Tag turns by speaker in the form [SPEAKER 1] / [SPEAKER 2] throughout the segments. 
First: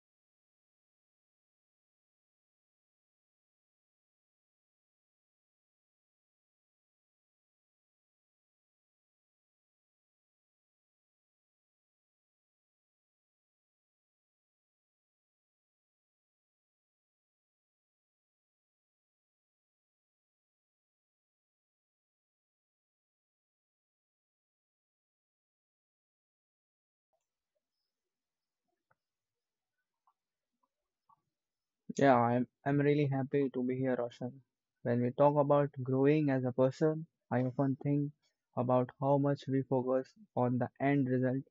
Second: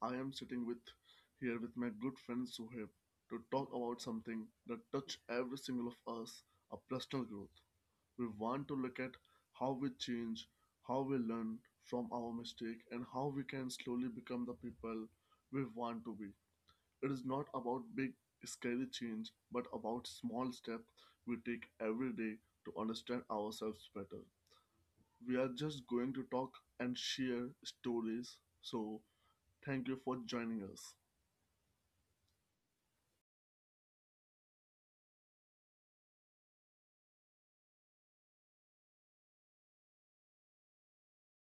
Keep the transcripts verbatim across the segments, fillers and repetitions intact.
[SPEAKER 1] I am sitting with here with my good friend Suhaib to talk about something that touch every single of us, our personal growth. We want to look at how we change, how we learn from our mistake and how we can slowly become the people we want to be. It is not about big scary change but about small steps we take every day to understand ourselves better. We are just going to talk and share stories. So, thank you for joining us.
[SPEAKER 2] Yeah, I'm I'm really happy to be here, Roshan. When we talk about growing as a person, I often think about how much we focus on the end result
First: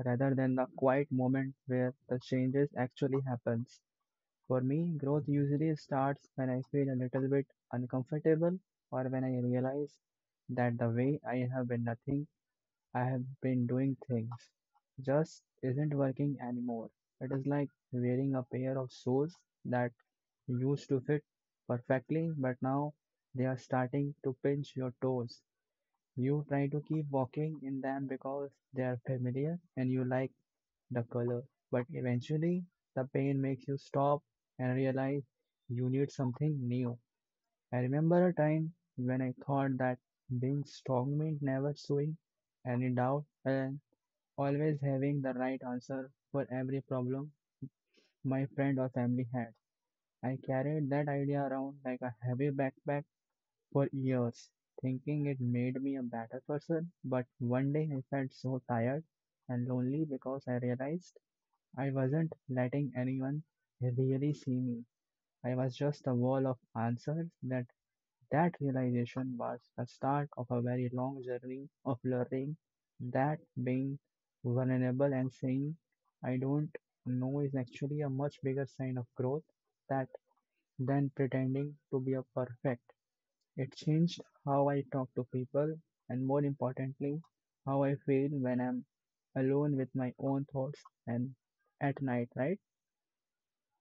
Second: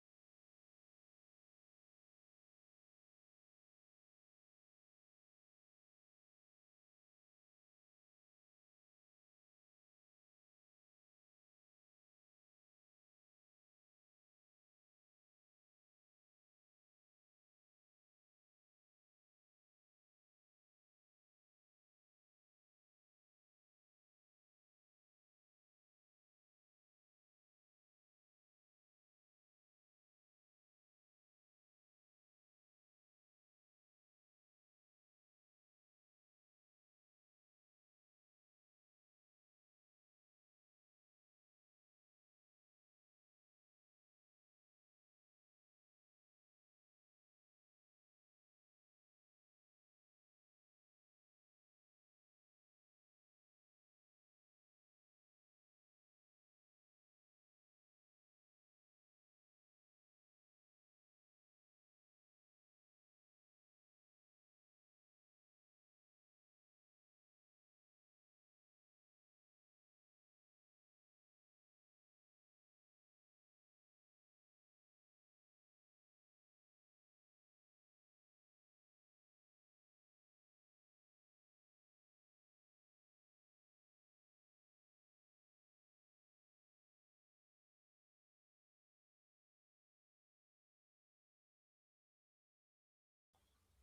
[SPEAKER 2] rather than the quiet moment where the changes actually happens. For me, growth usually starts when I feel a little bit uncomfortable or when I realize that the way I have been nothing I have been doing things just isn't working anymore. It is like wearing a pair of shoes that used to fit perfectly, but now they are starting to pinch your toes. You try to keep walking in them because they are familiar and you like the color, but eventually the pain makes you stop and realize you need something new. I remember a time when I thought that being strong meant never showing any doubt and always having the right answer for every problem my friend or family had. I carried that idea around like a heavy backpack for years, thinking it made me a better person. But one day I felt so tired and lonely because I realized I wasn't letting anyone really see me. I was just a wall of answers. That that realization was the start of a very long journey of learning that being vulnerable and saying, "I don't know," is actually a much bigger sign of growth that than pretending to be a perfect. It changed how I talk to people and, more importantly, how I feel when I'm alone with my own thoughts and at night, right?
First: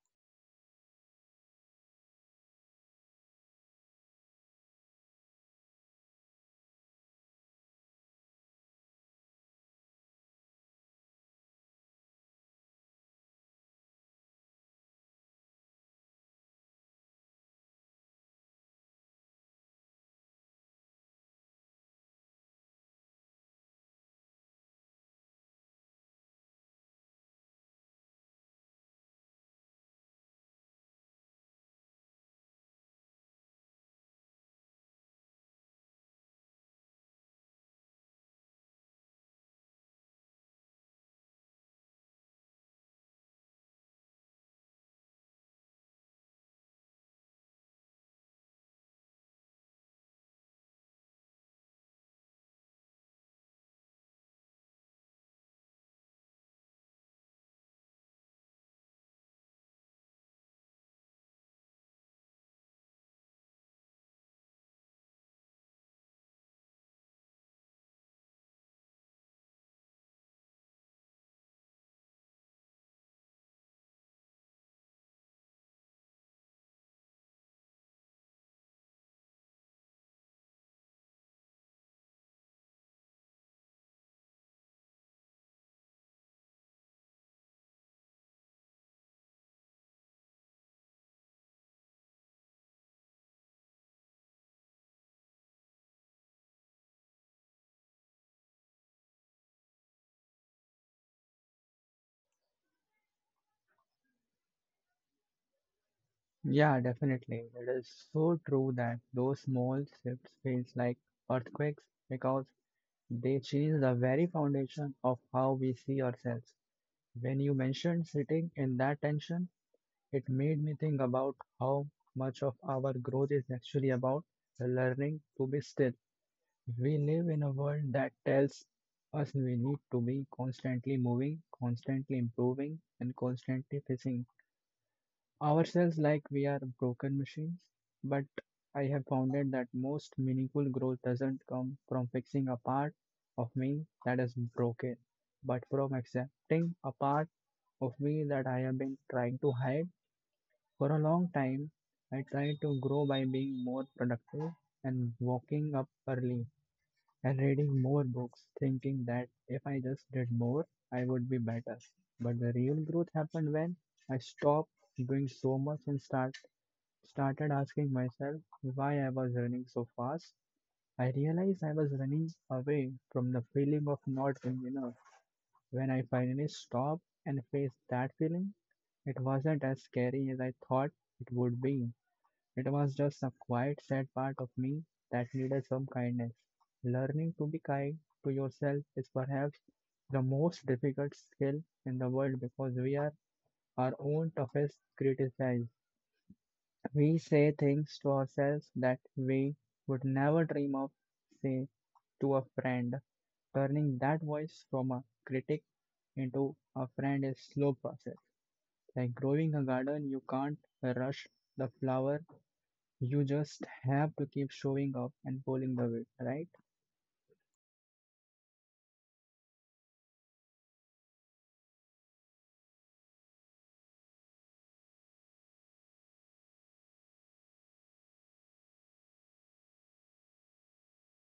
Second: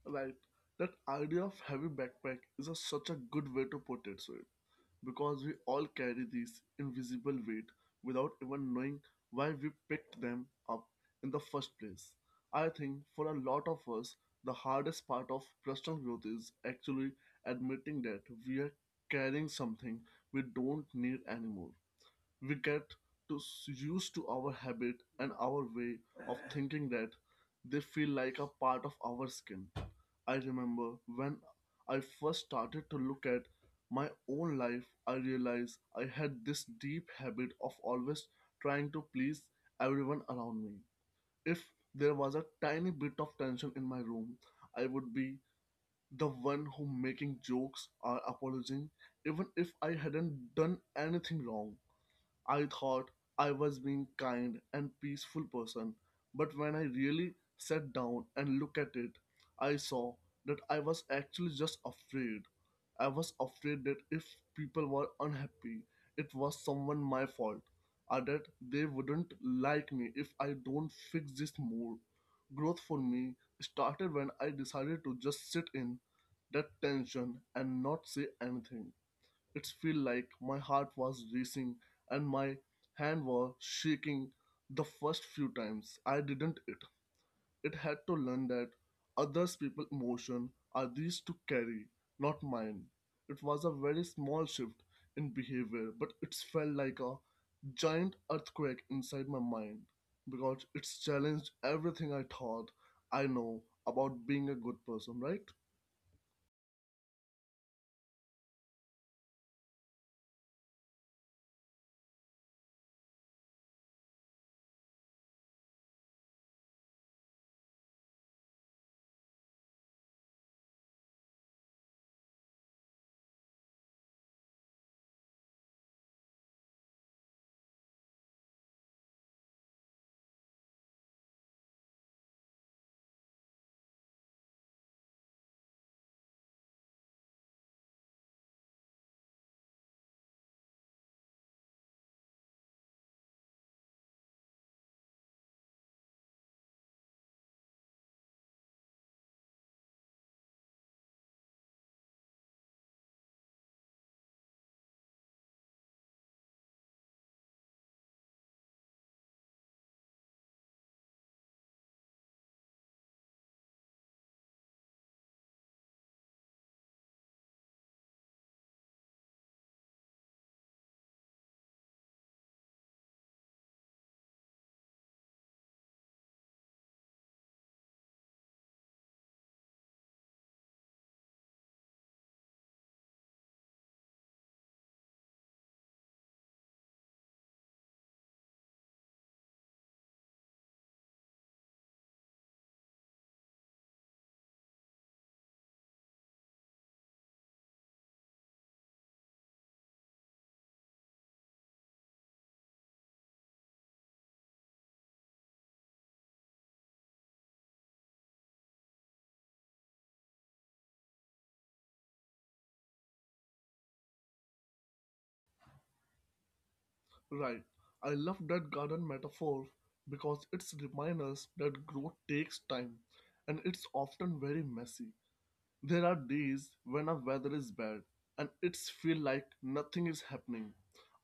[SPEAKER 1] Right, that idea of heavy backpack is a, such a good way to put it, Sudhir, because we all carry these invisible weight without even knowing why we picked them up in the first place. I think for a lot of us, the hardest part of personal growth is actually admitting that we are carrying something we don't need anymore. We get to s- used to our habit and our way of thinking that they feel like a part of our skin. I remember when I first started to look at my own life, I realized I had this deep habit of always trying to please everyone around me. If there was a tiny bit of tension in my room, I would be the one who making jokes or apologizing even if I hadn't done anything wrong. I thought I was being kind and peaceful person, but when I really sat down and looked at it, I saw that I was actually just afraid. I was afraid that if people were unhappy, it was someone my fault, or that they wouldn't like me if I don't fix this mood. Growth for me started when I decided to just sit in that tension and not say anything. It felt like my heart was racing and my hand was shaking the first few times I didn't it. It had to learn that others people's emotion are these to carry, not mine. It was a very small shift in behavior, but it felt like a giant earthquake inside my mind because it's challenged everything I thought I know about being a good person, right?
[SPEAKER 2] Yeah, definitely. It is so true that those small shifts feels like earthquakes because they change the very foundation of how we see ourselves. When you mentioned sitting in that tension, it made me think about how much of our growth is actually about learning to be still. We live in a world that tells us we need to be constantly moving, constantly improving, and constantly facing ourselves like we are broken machines, but I have found it that most meaningful growth doesn't come from fixing a part of me that is broken, but from accepting a part of me that I have been trying to hide for a long time. I try to grow by being more productive and waking up early and reading more books, thinking that if I just did more, I would be better. But the real growth happened when I stopped doing so much and start started asking myself why I was running so fast. I realized I was running away from the feeling of not being enough. When I finally stopped and faced that feeling, it wasn't as scary as I thought it would be. It was just a quiet, sad part of me that needed some kindness. Learning to be kind to yourself is perhaps the most difficult skill in the world because we are our own toughest critics. We say things to ourselves that we would never dream of say to a friend. Turning that voice from a critic into a friend is slow process. Like growing a garden, you can't rush the flower. You just have to keep showing up and pulling the weed, right?
[SPEAKER 1] Right. I love that garden metaphor because it's reminds us that growth takes time and it's often very messy. There are days when our weather is bad and it's feel like nothing is happening,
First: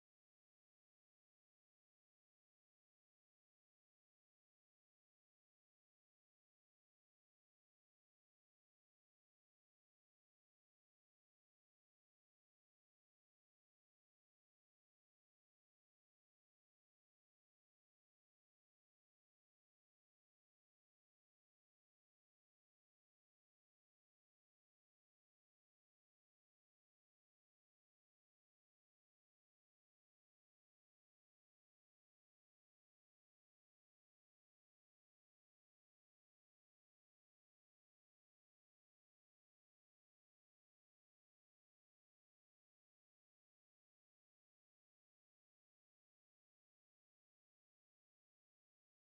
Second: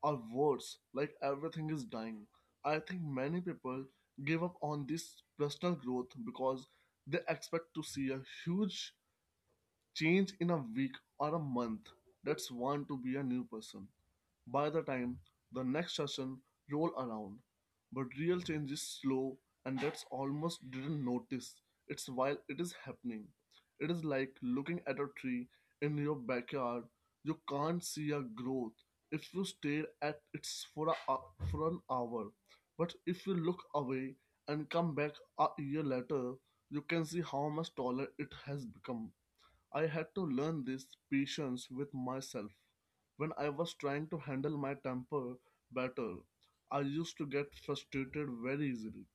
[SPEAKER 1] or worse, like everything is dying. I think many people give up on this personal growth because they expect to see a huge change in a week or a month. That's want to be a new person by the time the next session roll around. But real change is slow and that's almost didn't notice. It's while it is happening. It is like looking at a tree in your backyard. You can't see a growth if you stare at it for, a, hou- for an hour. But if you look away and come back a year later, you can see how much taller it has become. I had to learn this patience with myself. When I was trying to handle my temper better, I used to get frustrated very easily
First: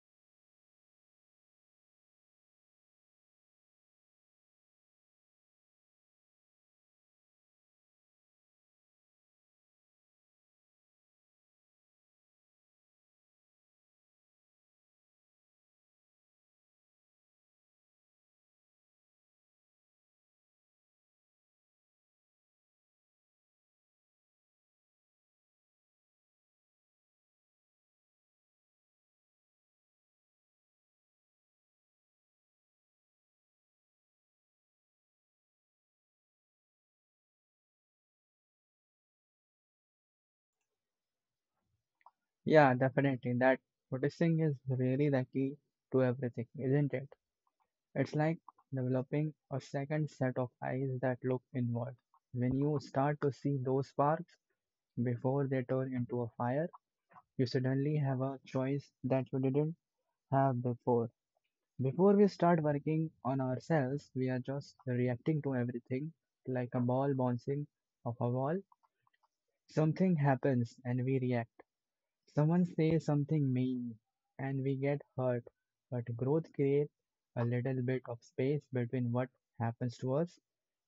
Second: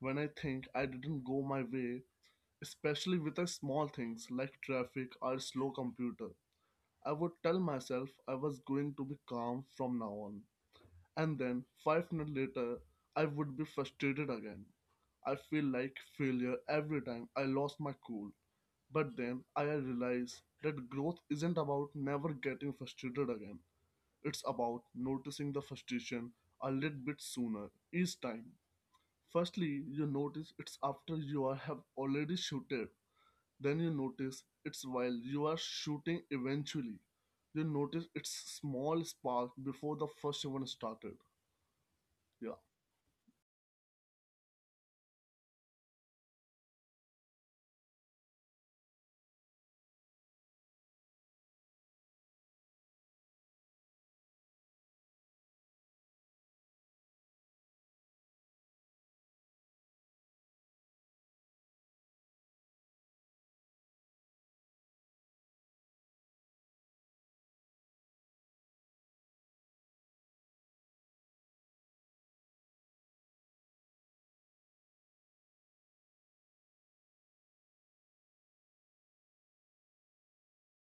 [SPEAKER 1] when I think I didn't go my way, especially with the small things like traffic or slow computer. I would tell myself I was going to be calm from now on, and then five minutes later, I would be frustrated again. I feel like failure every time I lost my cool. But then I realized that growth isn't about never getting frustrated again. It's about noticing the frustration a little bit sooner each time. Firstly, you notice it's after you are, have already shooted. Then you notice it's while you are shooting eventually. You notice it's small spark before the first one started. Yeah,
[SPEAKER 2] Yeah, definitely. That noticing is really the key to everything, isn't it? It's like developing a second set of eyes that look inward. When you start to see those sparks before they turn into a fire, you suddenly have a choice that you didn't have before. Before we start working on ourselves, we are just reacting to everything like a ball bouncing off a wall. Something happens and we react. Someone says something mean and we get hurt. But growth creates a little bit of space between what happens to us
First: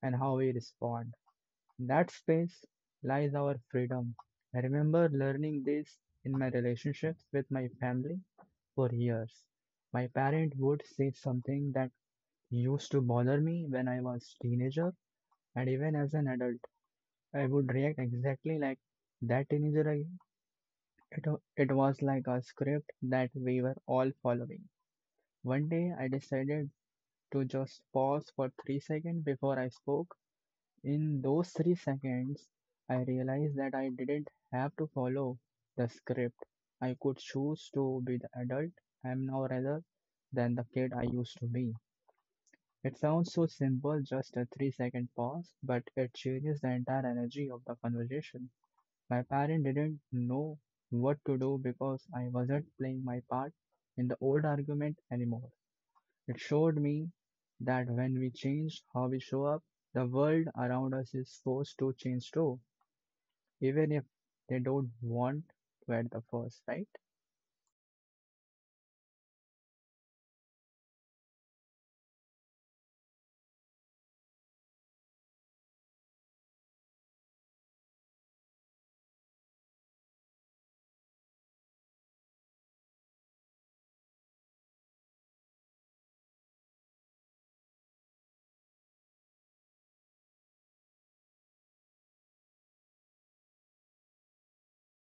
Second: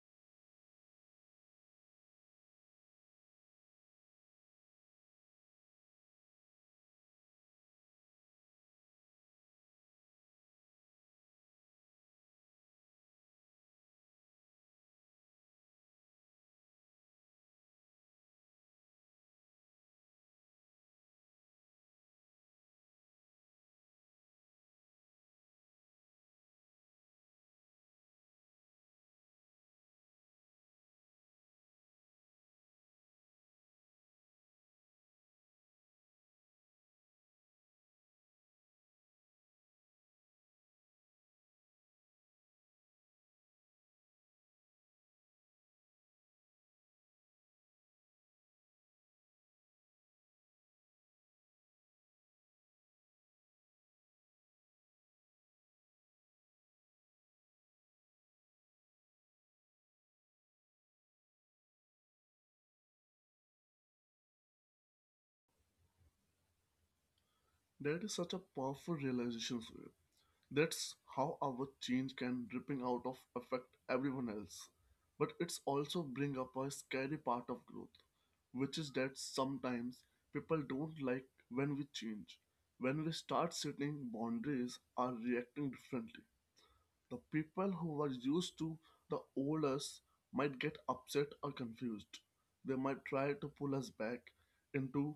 [SPEAKER 2] and how we respond. In that space lies our freedom. I remember learning this in my relationships with my family for years. My parent would say something that used to bother me when I was teenager, and even as an adult I would react exactly like that teenager again. It, it was like a script that we were all following. One day I decided to just pause for three seconds before I spoke. In those three seconds, I realized that I didn't have to follow the script. I could choose to be the adult I am now rather than the kid I used to be. It sounds so simple, just a three second pause, but it changes the entire energy of the conversation. My parent didn't know what to do because I wasn't playing my part in the old argument anymore. It showed me that when we change how we show up, the world around us is forced to change too, even if they don't want to at the first, right?
[SPEAKER 1] that is such a powerful realization. That's how our change can ripping out of affect everyone else. But it's also bring up a scary part of growth, which is that sometimes people don't like when we change. When we start setting boundaries or reacting differently. The people who were used to the old us might get upset or confused. They might try to pull us back into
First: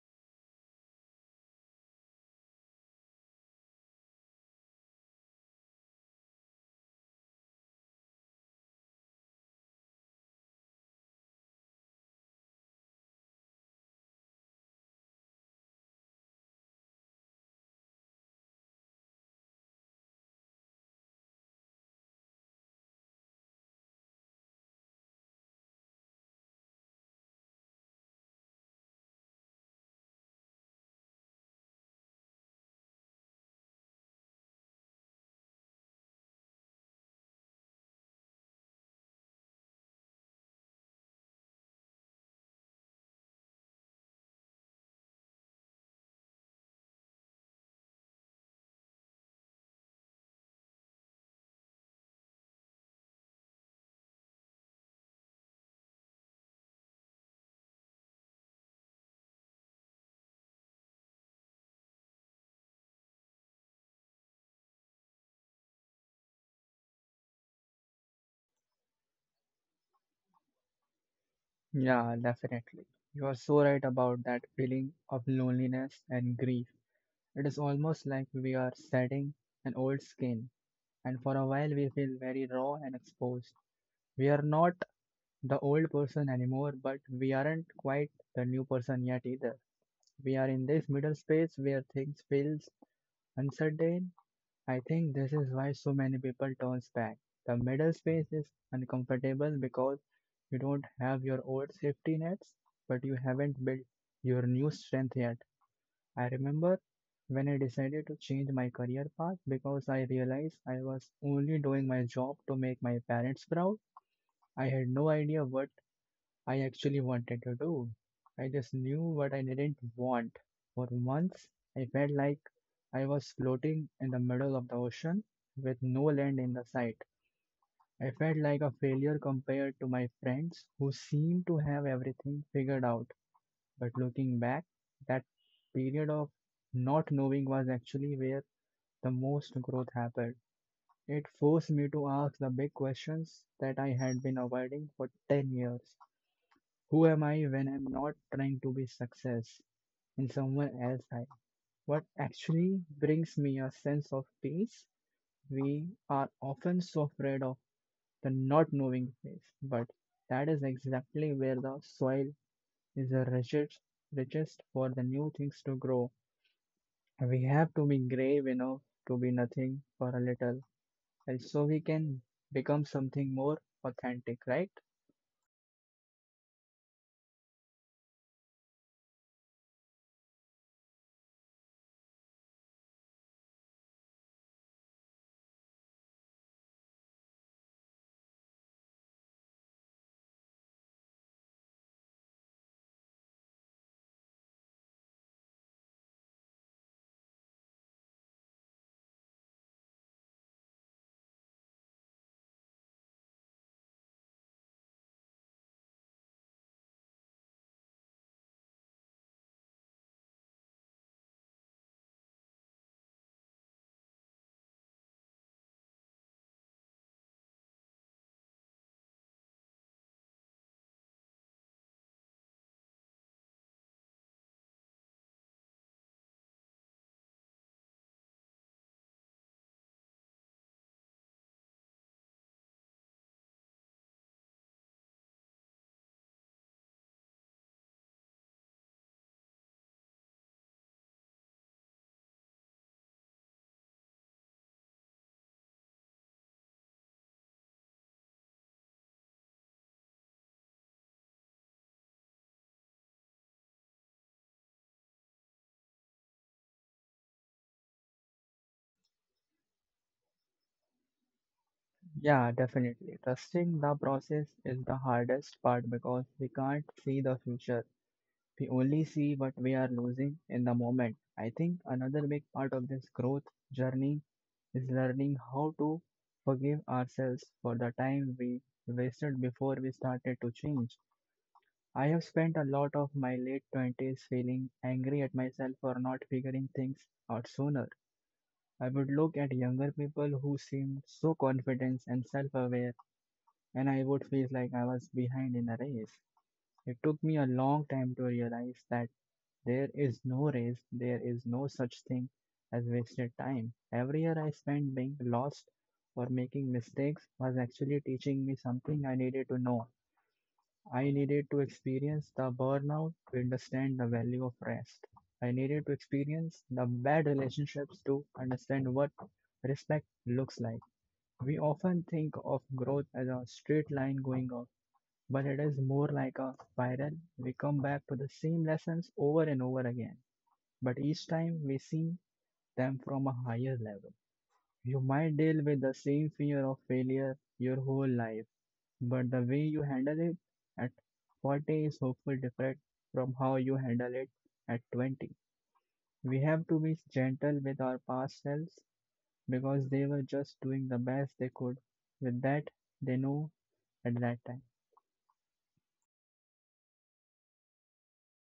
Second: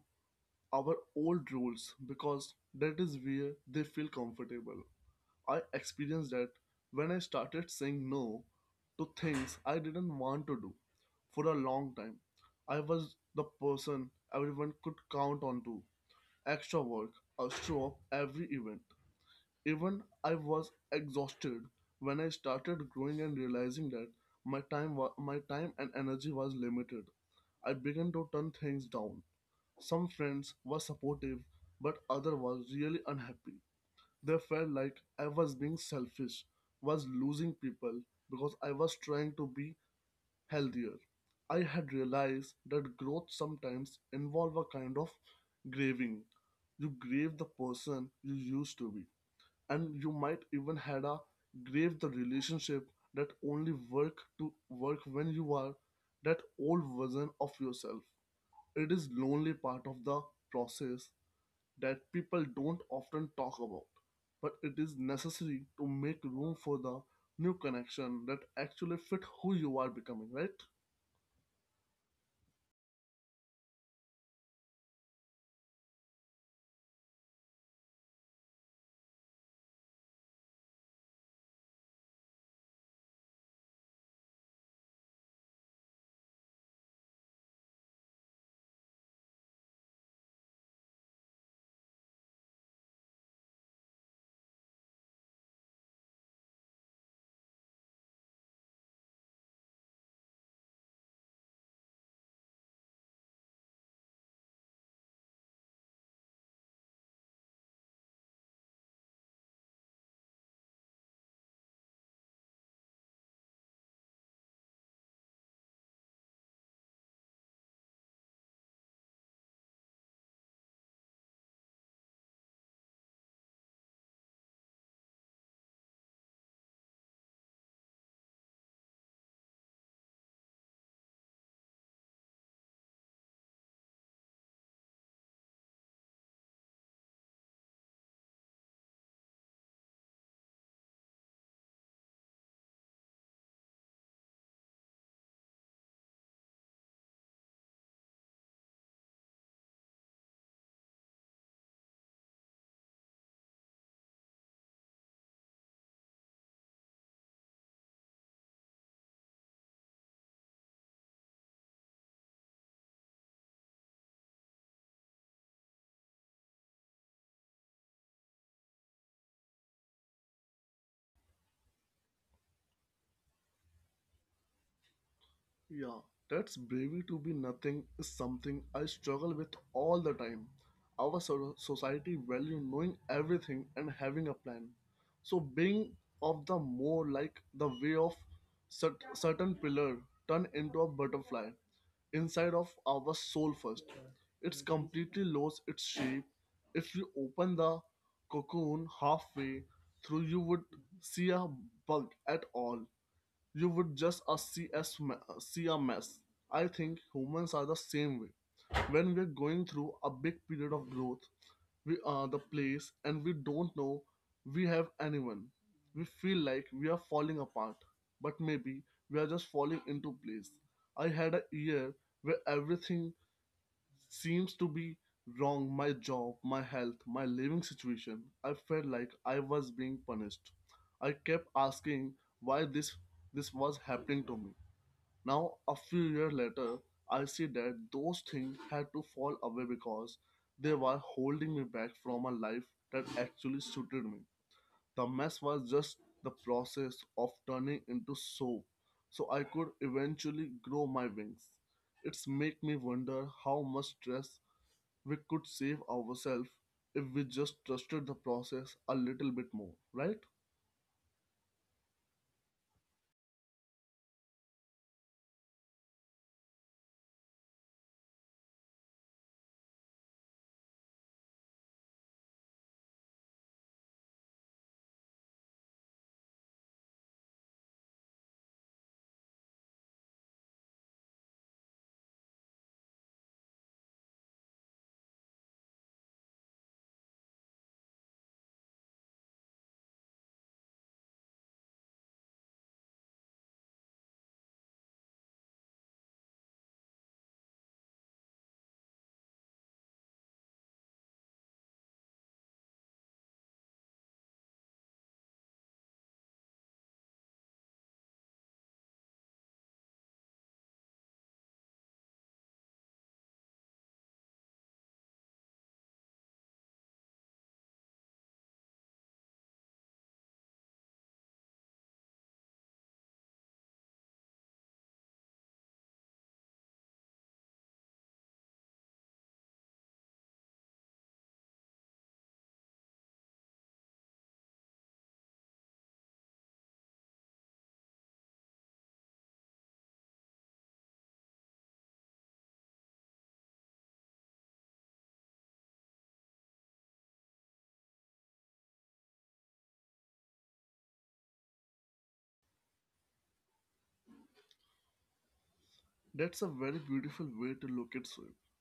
[SPEAKER 1] our old rules because that is where they feel comfortable. I experienced that when I started saying no to things I didn't want to do for a long time. I was the person everyone could count on to. Extra work, a show up every event. Even I was exhausted when I started growing and realizing that my time wa- my time and energy was limited. I began to turn things down. Some friends were supportive, but other was really unhappy. They felt like I was being selfish, was losing people because I was trying to be healthier. I had realized that growth sometimes involves a kind of grieving. You grieve the person you used to be, and you might even had a grieve the relationship that only work to work when you are that old version of yourself. It is lonely part of the process that people don't often talk about, but it is necessary to make room for the new connection that actually fit who you are becoming, right?
[SPEAKER 2] Yeah, definitely. You are so right about that feeling of loneliness and grief. It is almost like we are shedding an old skin, and for a while we feel very raw and exposed. We are not the old person anymore, but we aren't quite the new person yet either. We are in this middle space where things feel uncertain. I think this is why so many people turns back. The middle space is uncomfortable because you don't have your old safety nets, but you haven't built your new strength yet. I remember when I decided to change my career path because I realized I was only doing my job to make my parents proud. I had no idea what I actually wanted to do. I just knew what I didn't want. For months, I felt like I was floating in the middle of the ocean with no land in the sight. I felt like a failure compared to my friends who seemed to have everything figured out. But looking back, that period of not knowing was actually where the most growth happened. It forced me to ask the big questions that I had been avoiding for ten years. Who am I when I'm not trying to be success in someone else's life? What actually brings me a sense of peace? We are often so afraid of the not knowing place, but that is exactly where the soil is the richest, richest, for the new things to grow. We have to be brave enough to be nothing for a little, and so we can become something more authentic, right?
[SPEAKER 1] Yeah, that's bravery to be nothing is something I struggle with all the time. Our so- society value knowing everything and having a plan. So being of the more like the way of cert- certain pillar turn into a butterfly inside of our soul first. It's completely lost its shape. If you open the cocoon halfway through, you would see a bug at all. You would just uh, see, as ma- see a mess. I think humans are the same way. When we're going through a big period of growth, we are the place and we don't know we have anyone. We feel like we are falling apart, but maybe we are just falling into place. I had a year where everything seems to be wrong: my job, my health, my living situation. I felt like I was being punished. I kept asking why this this was happening to me. Now a few years later, I see that those things had to fall away because they were holding me back from a life that actually suited me. The mess was just the process of turning into soap so I could eventually grow my wings. It's make me wonder how much stress we could save ourselves if we just trusted the process a little bit more, right?
[SPEAKER 2] Yeah, definitely. Trusting the process is the hardest part because we can't see the future. We only see what we are losing in the moment. I think another big part of this growth journey is learning how to forgive ourselves for the time we wasted before we started to change. I have spent a lot of my late twenties feeling angry at myself for not figuring things out sooner. I would look at younger people who seemed so confident and self aware, and I would feel like I was behind in the race. It took me a long time to realize that there is no race, there is no such thing as wasted time. Every year I spent being lost or making mistakes was actually teaching me something I needed to know. I needed to experience the burnout to understand the value of rest. I needed to experience the bad relationships to understand what respect looks like. We often think of growth as a straight line going up, but it is more like a spiral. We come back to the same lessons over and over again, but each time we see them from a higher level. You might deal with the same fear of failure your whole life, but the way you handle it at forty is hopefully different from how you handle it at twenty. We have to be gentle with our past selves because they were just doing the best they could with that they know at that time.
[SPEAKER 1] That's a very beautiful way to look at it.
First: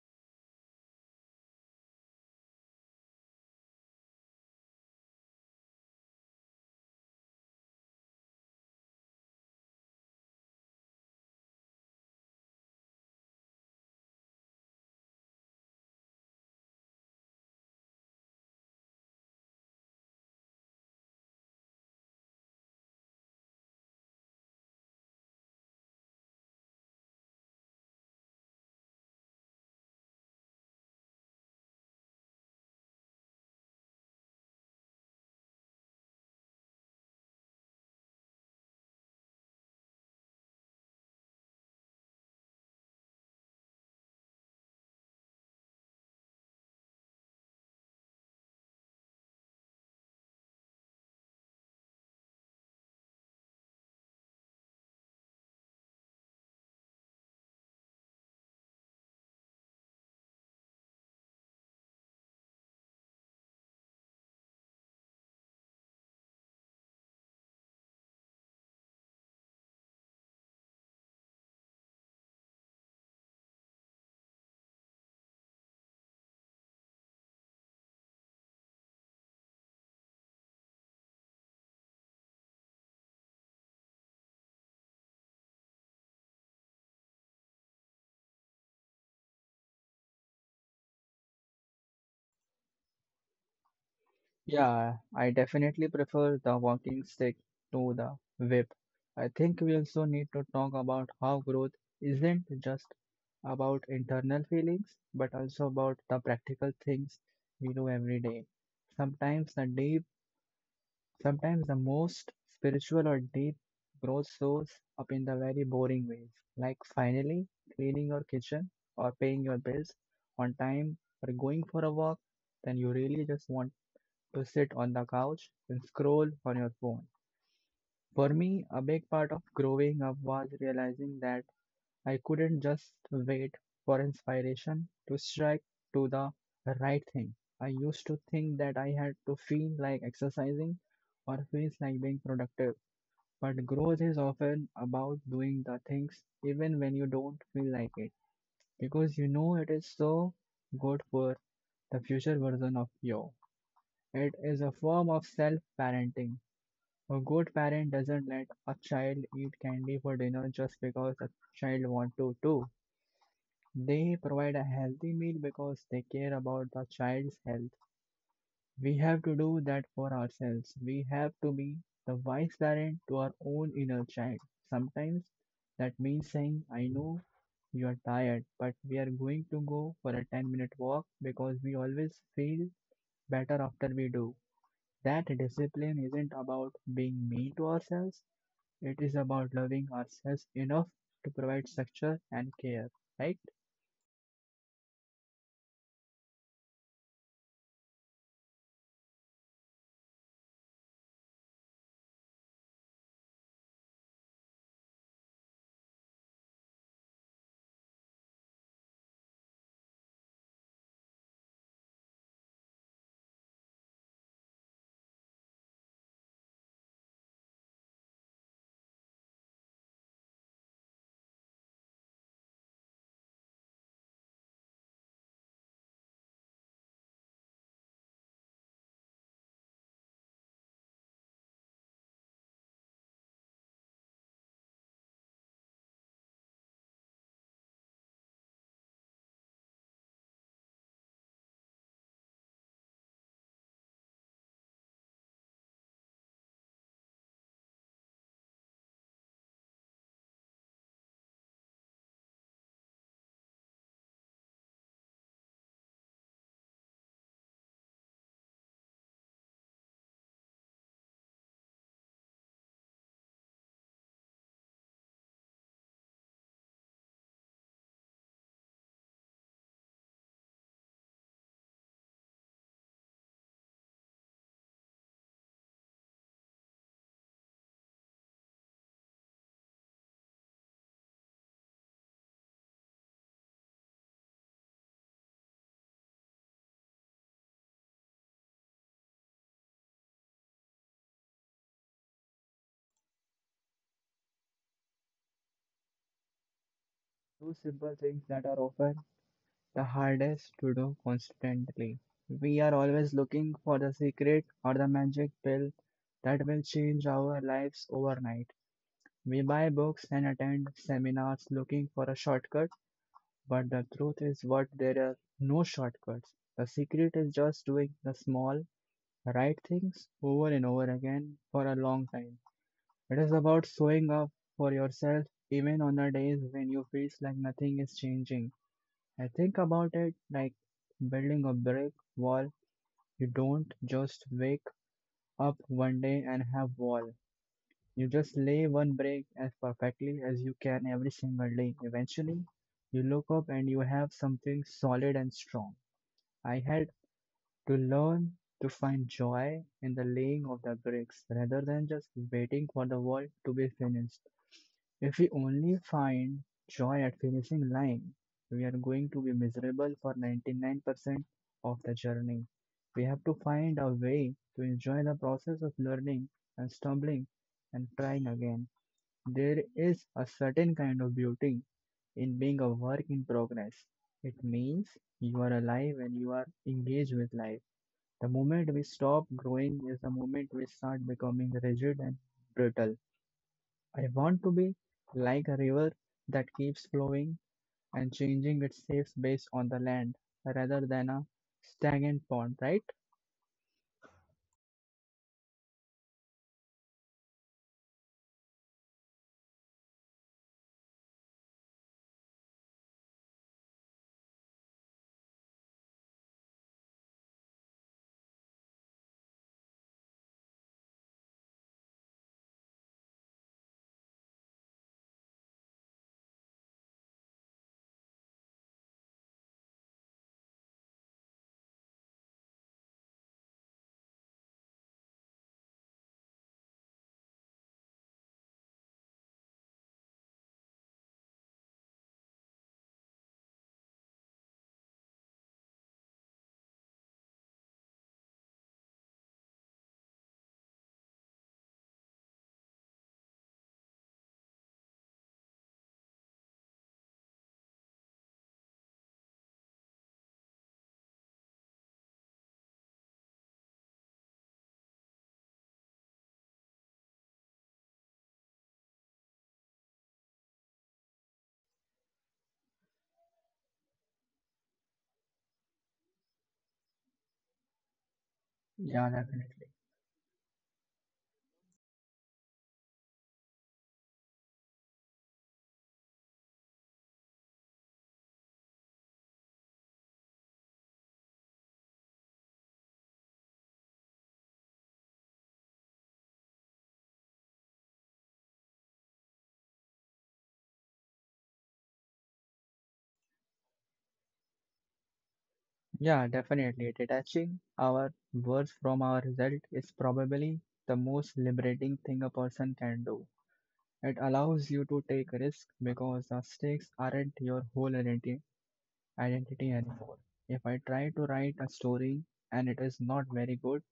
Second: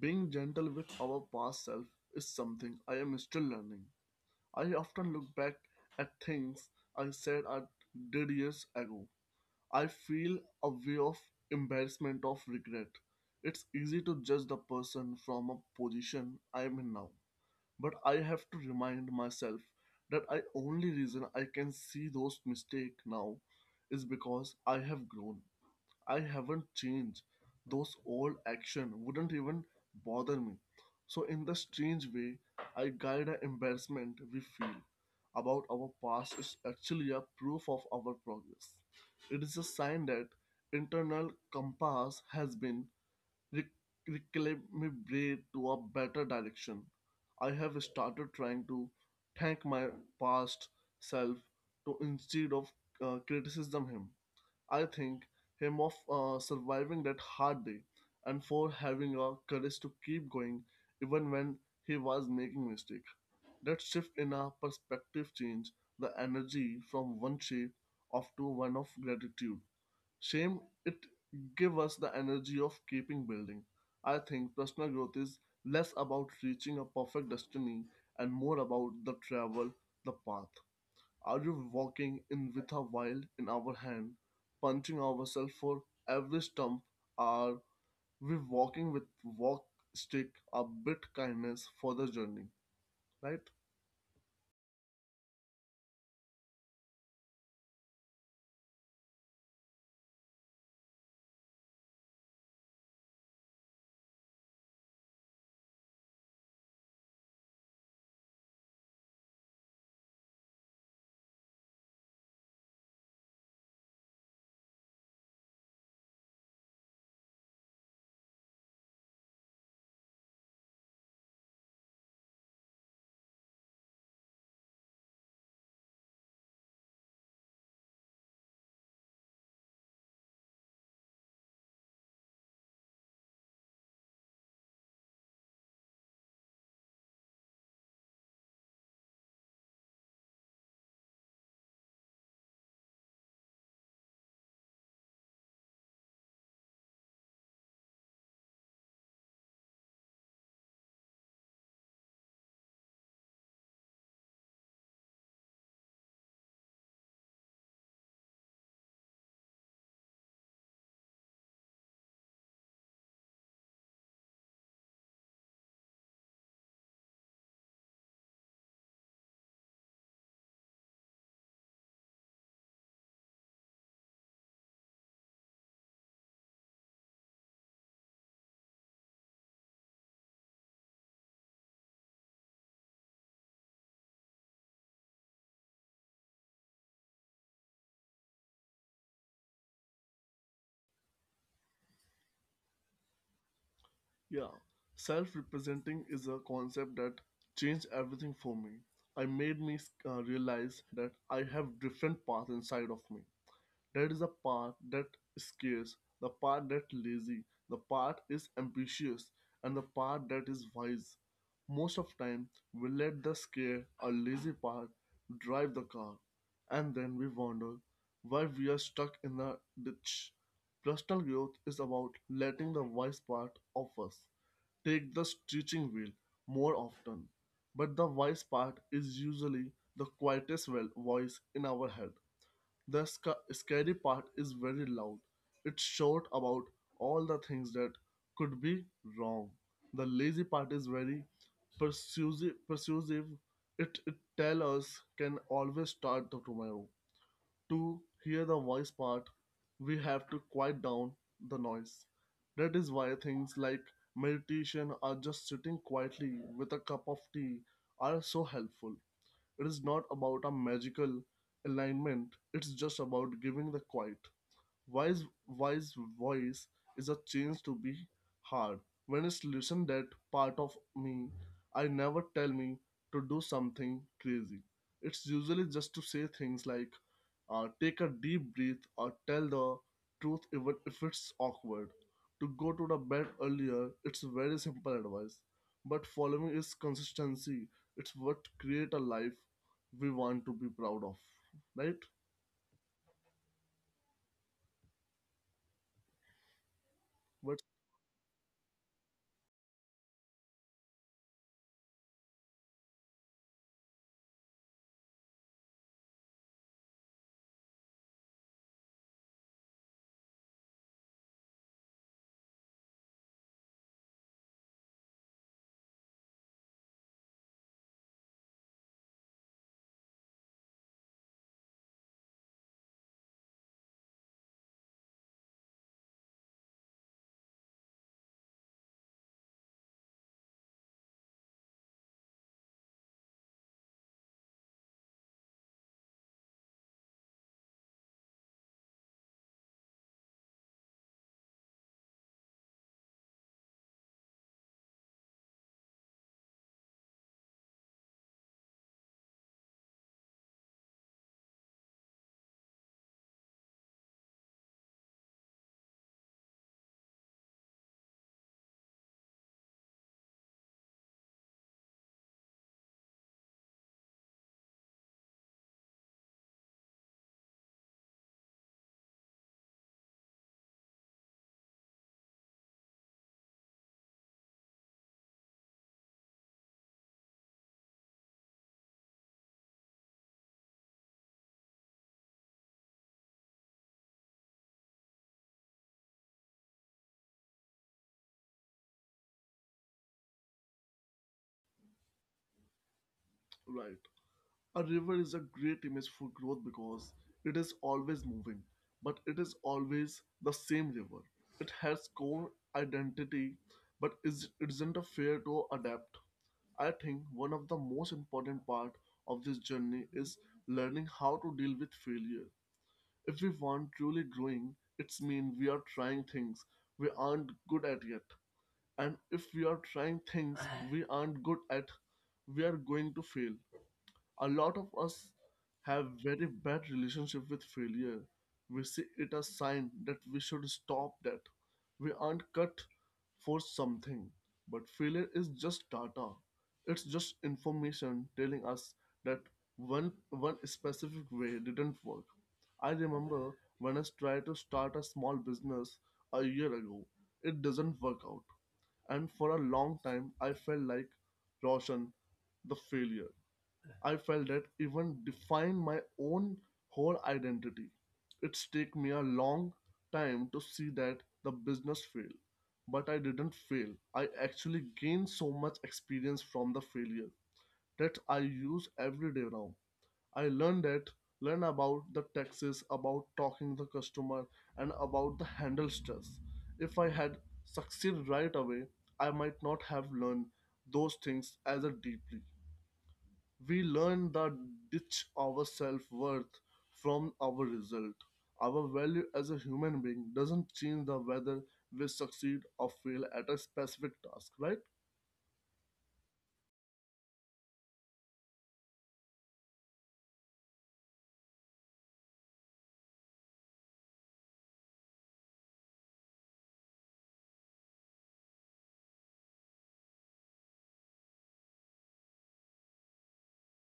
[SPEAKER 1] Being gentle with our past self is something I am still learning. I often look back at things I said I did years ago. I feel a way of embarrassment of regret. It's easy to judge the person from a position I am in now, but I have to remind myself that I only reason I can see those mistakes now is because I have grown. I haven't changed. Those old action wouldn't even bother me. So in the strange way, I guide the embarrassment we feel about our past is actually a proof of our progress. It is a sign that internal compass has been re- recalibrated to a better direction. I have started trying to thank my past self to instead of uh, criticism him. I think him of uh, surviving that hard day and for having a courage to keep going even when he was making mistake. That shift in our perspective changed the energy from one shape of to one of gratitude. Shame it give us the energy of keeping building. I think personal growth is less about reaching a perfect destiny and more about the travel, the path. Are you walking in with a wild in our hand, punching ourselves for every stump? Are we walking with walk stick a bit kindness for the journey? Right?
[SPEAKER 2] Yeah, I definitely prefer the walking stick to the whip. I think we also need to talk about how growth isn't just about internal feelings, but also about the practical things we do every day. Sometimes the deep, Sometimes the most spiritual or deep growth shows up in the very boring ways, like finally cleaning your kitchen or paying your bills on time or going for a walk. Then you really just want to sit on the couch and scroll on your phone. For me, a big part of growing up was realizing that I couldn't just wait for inspiration to strike to the right thing. I used to think that I had to feel like exercising or feels like being productive. But growth is often about doing the things even when you don't feel like it because you know it is so good for the future version of you. It is a form of self parenting. A good parent doesn't let a child eat candy for dinner just because a child wants to too. They provide a healthy meal because they care about the child's health. We have to do that for ourselves. We have to be the wise parent to our own inner child. Sometimes that means saying, I know you are tired, but we are going to go for a 10 minute walk because we always feel better after we do. That discipline isn't about being mean to ourselves, it is about loving ourselves enough to provide structure and care, right?
[SPEAKER 1] Yeah. Self representing is a concept that changed everything for me. I made me uh, realize that I have different paths inside of me. That is the part that scares, the part that lazy, the part is ambitious, and the part that is wise. Most of time, we let the scare or lazy part drive the car, and then we wonder why we are stuck in the ditch. Personal growth is about letting the wise part of us take the steering wheel more often, but the wise part is usually the quietest well- voice in our head. The sc- scary part is very loud. It's short about all the things that could be wrong. The lazy part is very persuasive. persuasive. It, it tells us can always start tomorrow. To hear the voice part, we have to quiet down the noise. That is why things like meditation or just sitting quietly with a cup of tea are so helpful. It is not about a magical alignment, it's just about giving the quiet. Wise, wise voice is a change to be hard. When it's listened that part of me, I never tell me to do something crazy. It's usually just to say things like, uh, take a deep breath or tell the truth even if it's awkward. To go to the bed earlier, it's very simple advice. But following is consistency. It's what create a life we want to be proud of. Right?
[SPEAKER 2] Two
[SPEAKER 1] What's
[SPEAKER 2] simple things that are often the hardest to do constantly. We are always looking for the secret or the magic pill that will change our lives overnight. We buy books and attend seminars looking for a shortcut, but the truth is what there are no shortcuts. The secret is just doing the small right things over and over again for a long time. It is about showing up for yourself even on the days when you feel like nothing is changing. I think about it like building a brick wall. You don't just wake up one day and have wall. You just lay one brick as perfectly as you can every single day. Eventually, you look up and you have something solid and strong. I had to learn to find joy in the laying of the bricks rather than just waiting for the world to be finished. If we only find joy at finishing line, we are going to be miserable for ninety-nine percent of the journey. We have to find a way to enjoy the process of learning and stumbling and trying again. There is a certain kind of beauty in being a work in progress. It means you are alive and you are engaged with life. The moment we stop growing is the moment we start becoming rigid and brittle. I want to be like a river that keeps flowing and changing its safe based on the land rather than a stagnant pond, right?
[SPEAKER 1] right? A river is a great image for growth because it is always moving, but it is always the same river. It has core identity, but is, it isn't a fair to adapt. I think one of the most important part of this journey is learning how to deal with failure. If we want truly growing, it's mean we are trying things we aren't good at yet. And if we are trying things we aren't good at, we are going to fail. A lot of us have very bad relationship with failure. We see it as sign that we should stop that. We aren't cut for something. But failure is just data. It's just information telling us that one one specific way didn't work. I remember when I tried to start a small business a year ago, it doesn't work out. And for a long time, I felt like Roshan, the failure. I felt that even define my own whole identity. It's take me a long time to see that the business fail, but I didn't fail. I actually gained so much experience from the failure that I use
[SPEAKER 2] Yeah,
[SPEAKER 1] every day now.
[SPEAKER 2] definitely.
[SPEAKER 1] I learned that learn about the taxes, about talking the customer, and about the handle stress. If I had succeeded right away, I might not have learned those things as a deeply. We learn that ditch our self worth from our result. Our value as a human being doesn't change the whether we succeed or fail at a specific task, right?
[SPEAKER 2] Yeah, definitely. Detaching our words from our result is probably the most liberating thing a person can do. It allows you to take risks because the stakes aren't your whole identity identity anymore. If I try to write a story and it is not very good,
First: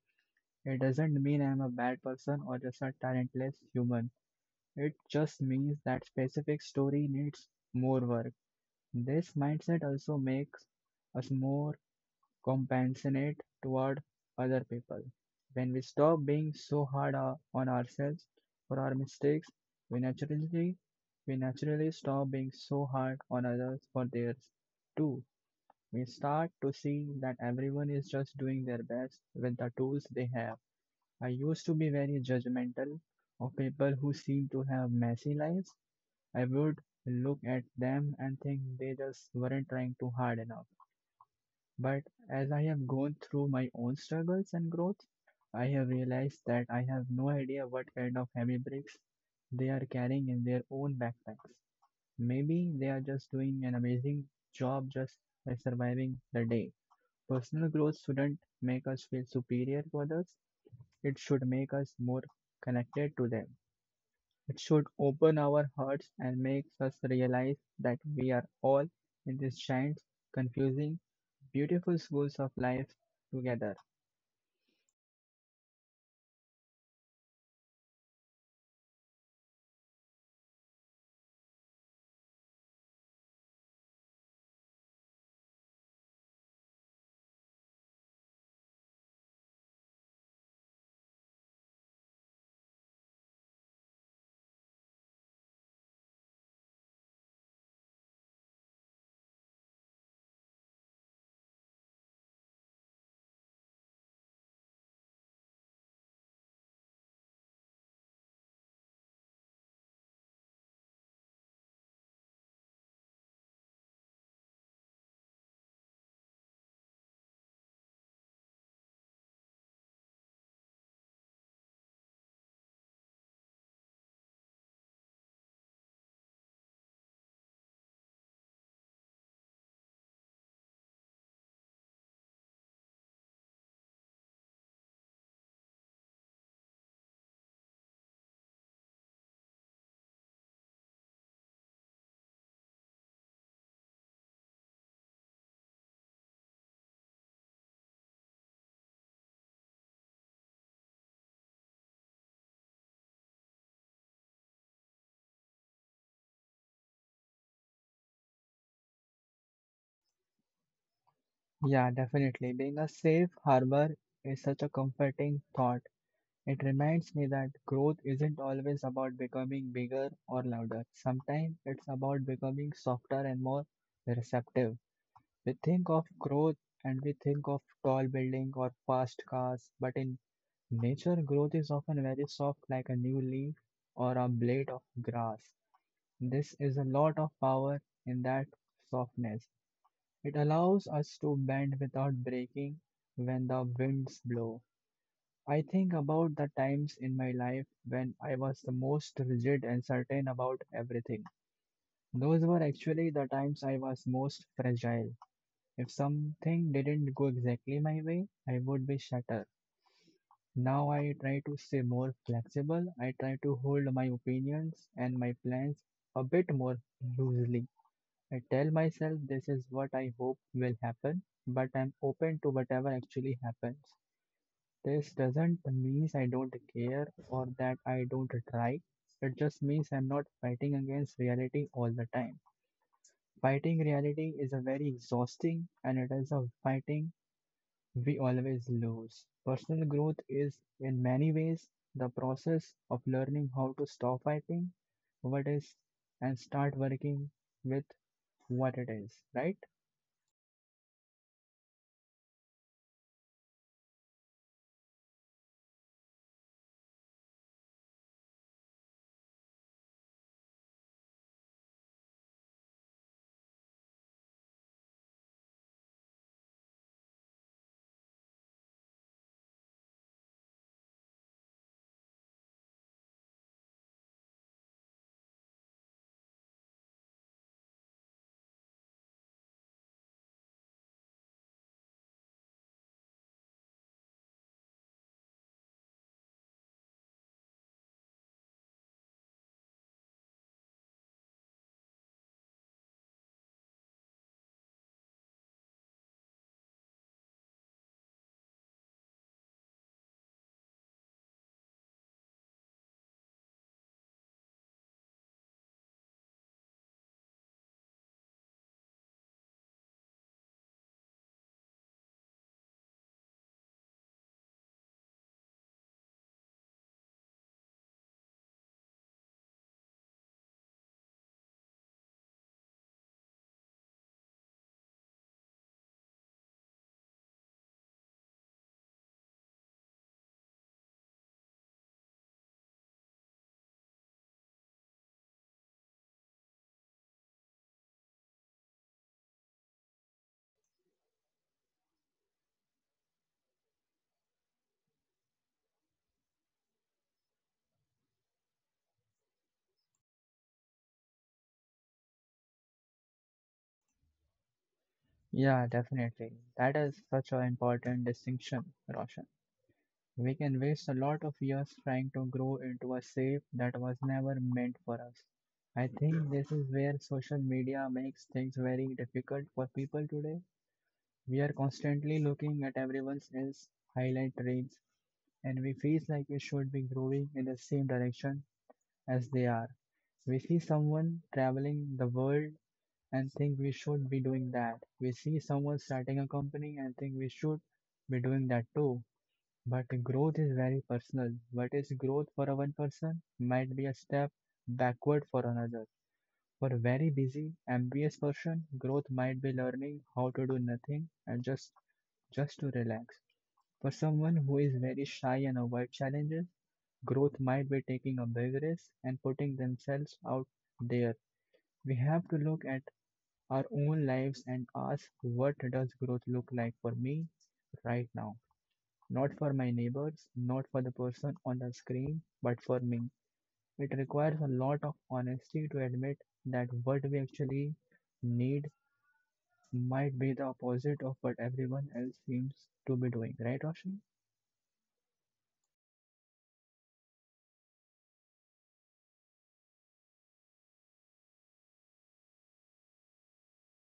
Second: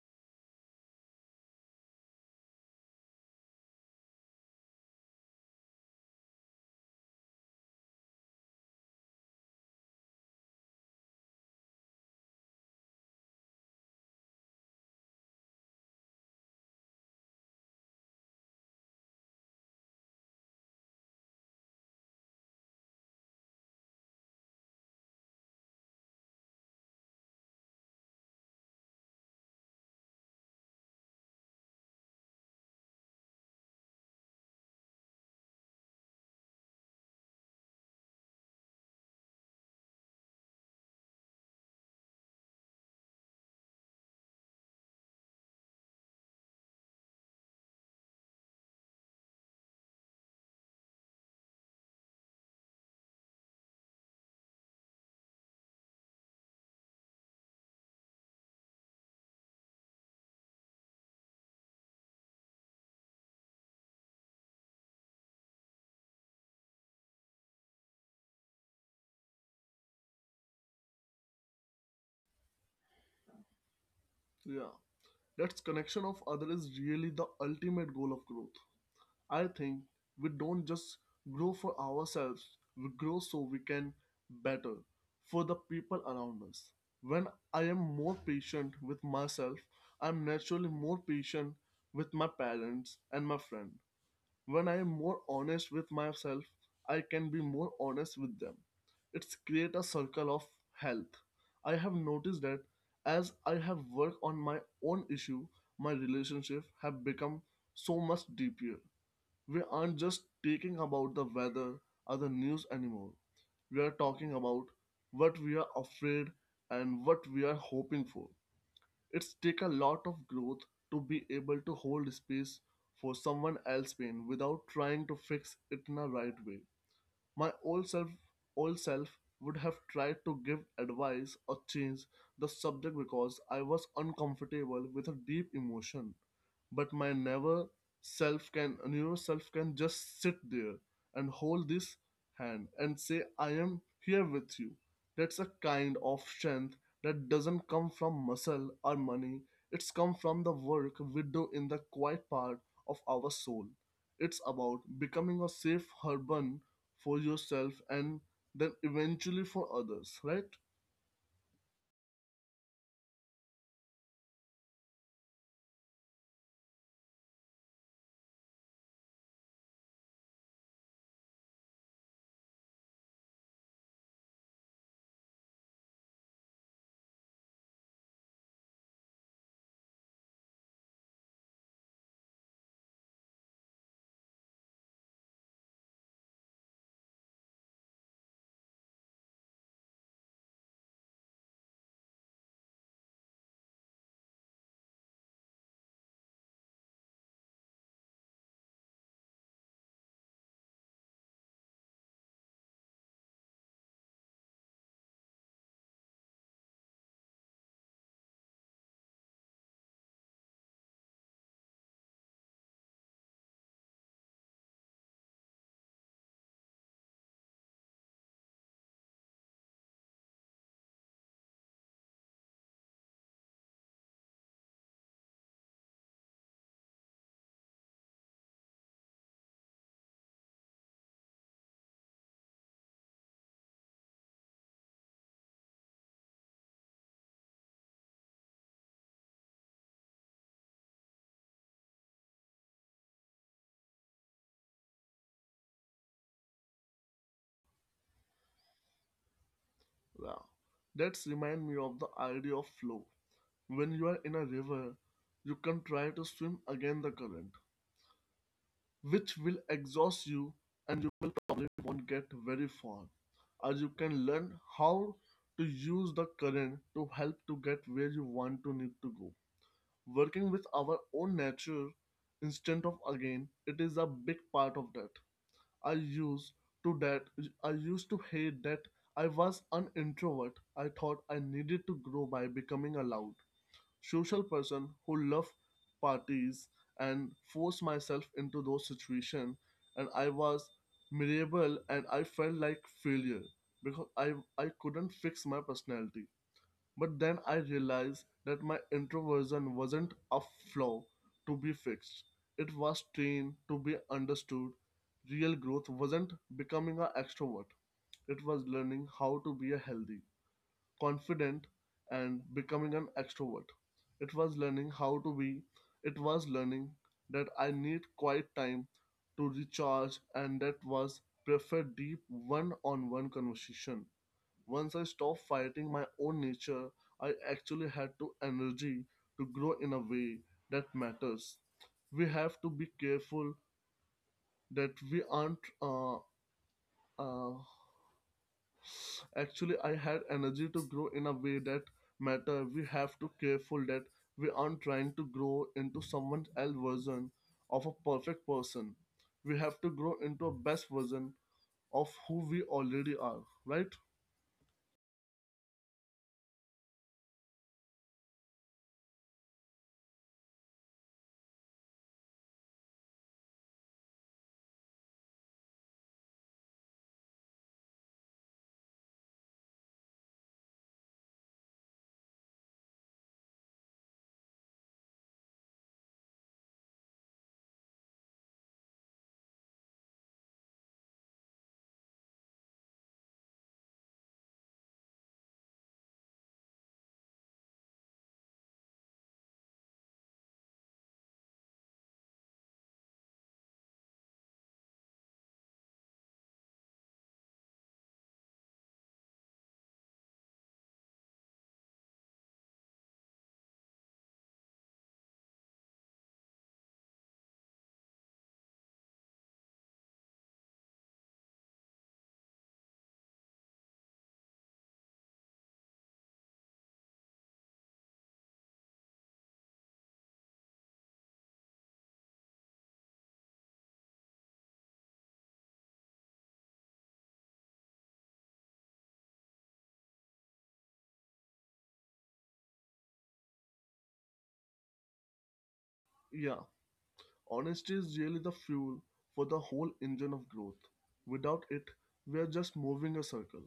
[SPEAKER 2] it doesn't mean I'm a bad person or just a talentless human. It just means that specific story needs more work. This mindset also makes us more compassionate toward other people. When we stop being so hard uh, on ourselves for our mistakes, we naturally we naturally stop being so hard on others for theirs too. We start to see that everyone is just doing their best with the tools they have. I used to be very judgmental of people who seem to have messy lives. I would look at them and think they just weren't trying too hard enough. But as I have gone through my own struggles and growth, I have realized that I have no idea what kind of heavy bricks they are carrying in their own backpacks. Maybe they are just doing an amazing job just by surviving the day. Personal growth shouldn't make us feel superior to others, it should make us more connected to them. It should open our hearts and makes us realize that we are all in this giant, confusing, beautiful schools of life together.
[SPEAKER 1] Yeah. That's connection of other is really the ultimate goal of growth. I think we don't just grow for ourselves, we grow so we can better for the people around us. When I am more patient with myself, I am naturally more patient with my parents and my friend. When I am more honest with myself, I can be more honest with them. It's create a circle of health. I have noticed that as I have worked on my own issue, my relationship have become so much deeper. We aren't just talking about the weather or the news anymore. We are talking about what we are afraid and what we are hoping for. It's take a lot of growth to be able to hold space for someone else's pain without trying to fix it in a right way. My old self, old self would have tried to give advice or change the subject because I was uncomfortable with a deep emotion. But my never self can, newer self can just sit there and hold this hand and say, "I am here with you." That's a kind of strength that doesn't come from muscle or money. It's come from the work we do in the quiet part of our soul. It's about becoming a safe urban for yourself and then eventually for others, right?
[SPEAKER 2] Yeah, definitely. Being a safe harbor is such a comforting thought. It reminds me that growth isn't always about becoming bigger or louder. Sometimes it's about becoming softer and more receptive. We think of growth and we think of tall building or fast cars, but in nature, growth is often very soft, like a new leaf or a blade of grass. This is a lot of power in that softness. It allows us to bend without breaking when the winds blow. I think about the times in my life when I was the most rigid and certain about everything. Those were actually the times I was most fragile. If something didn't go exactly my way, I would be shattered. Now I try to stay more flexible. I try to hold my opinions and my plans a bit more loosely. I tell myself this is what I hope will happen, but I'm open to whatever actually happens. This doesn't mean I don't care or that I don't try. It just means I'm not fighting against reality all the time. Fighting reality is a very exhausting and it is a fighting we always lose. Personal growth is, in many ways, the process of learning how to stop fighting what is and start working with what it is, right?
[SPEAKER 1] Yeah, that's remind me of the idea of flow. When you are in a river, you can try to swim against the current, which will exhaust you and you will probably won't get very far, or you can learn how to use the current to help to get where you want to need to go. Working with our own nature instead of again it is a big part of that. I used to that I used to hate that I was an introvert. I thought I needed to grow by becoming a loud, social person who loved parties and forced myself into those situations and I was miserable and I felt like failure because I I couldn't fix my personality. But then I realized that my introversion wasn't a flaw to be fixed. It was trained to be understood. Real growth wasn't becoming an extrovert. It was learning how to be a healthy, confident, and becoming an extrovert. It was learning how to be. It was learning that I need quiet time to recharge, and that was prefer deep one-on-one conversation once I stopped fighting my own nature, I actually had to energy to grow in a way that matters. We have to be careful that we aren't. Uh, uh, actually, I had energy to grow in a way that matter. We have to careful that we aren't trying to grow into someone else version of a perfect person. We have to grow into a best version of who we already are. Right?
[SPEAKER 2] Yeah, definitely. That is such an important distinction, Roshan. We can waste a lot of years trying to grow into a shape that was never meant for us. I think this is where social media makes things very difficult for people today. We are constantly looking at everyone else's highlight reels and we feel like we should be growing in the same direction as they are. We see someone traveling the world and think we should be doing that. We see someone starting a company and think we should be doing that too. But growth is very personal. What is growth for a one person might be a step backward for another. For a very busy, ambitious person, growth might be learning how to do nothing and just just to relax. For someone who is very shy and avoid challenges, growth might be taking a big risk and putting themselves out there. We have to look at our own lives and ask what does growth look like for me right now? Not for my neighbors, not for the person on the screen, but for me. It requires a lot of honesty to admit that what we actually need might be the opposite of what everyone else seems to be doing, right, Roshan?
[SPEAKER 1] Yeah. Honesty is really the fuel for the whole engine of growth. Without it, we are just moving a circle.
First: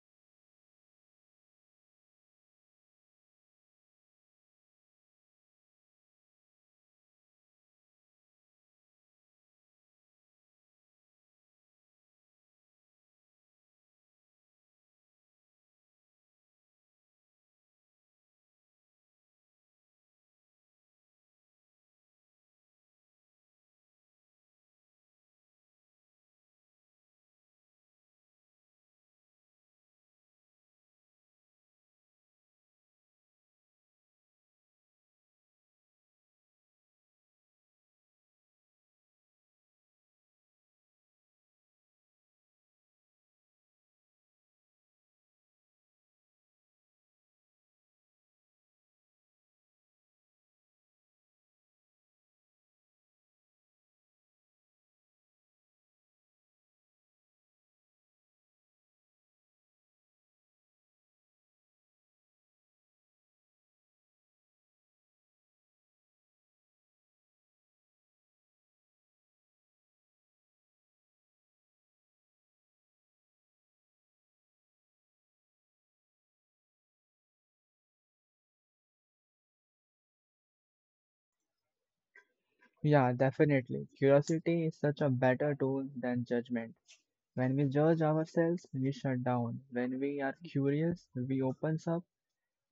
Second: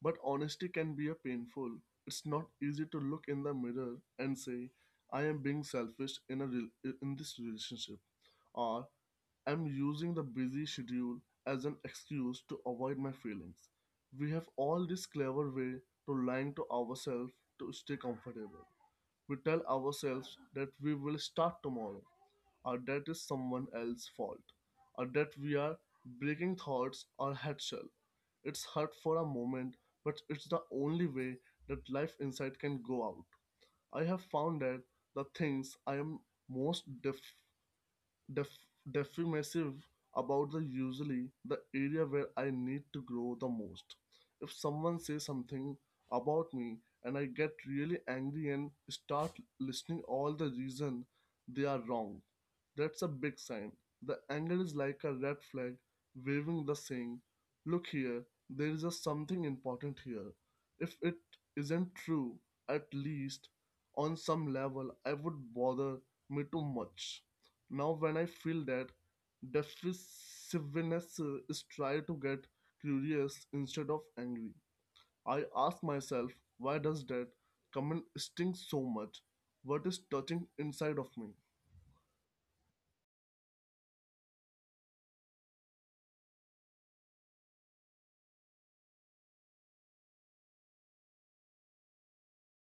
[SPEAKER 1] But honesty can be a painful. It's not easy to look in the mirror and say, I am being selfish in, a rel- in this relationship, or I'm using the busy schedule as an excuse to avoid my feelings. We have all this clever way to lying to ourselves to stay comfortable. We tell ourselves that we will start tomorrow or that is someone else's fault, or that we are breaking thoughts or headshell. It's hurt for a moment, but it's the only way that life inside can go out. I have found that the things I am most def- def- definitive about the usually the area where I need to grow the most. If someone says something about me and I get really angry and start listening all the reason they are wrong, that's a big sign. The anger is like a red flag waving the saying, look here, there is a something important here. If it isn't true, at least on some level I would bother me too much. Now, when I feel that defensiveness uh, is try to get curious instead of angry, I ask myself, why does that comment sting so much? What is touching inside of me?
[SPEAKER 2] Yeah, definitely. Curiosity is such a better tool than judgment. When we judge ourselves, we shut down. When we are curious, we opens up.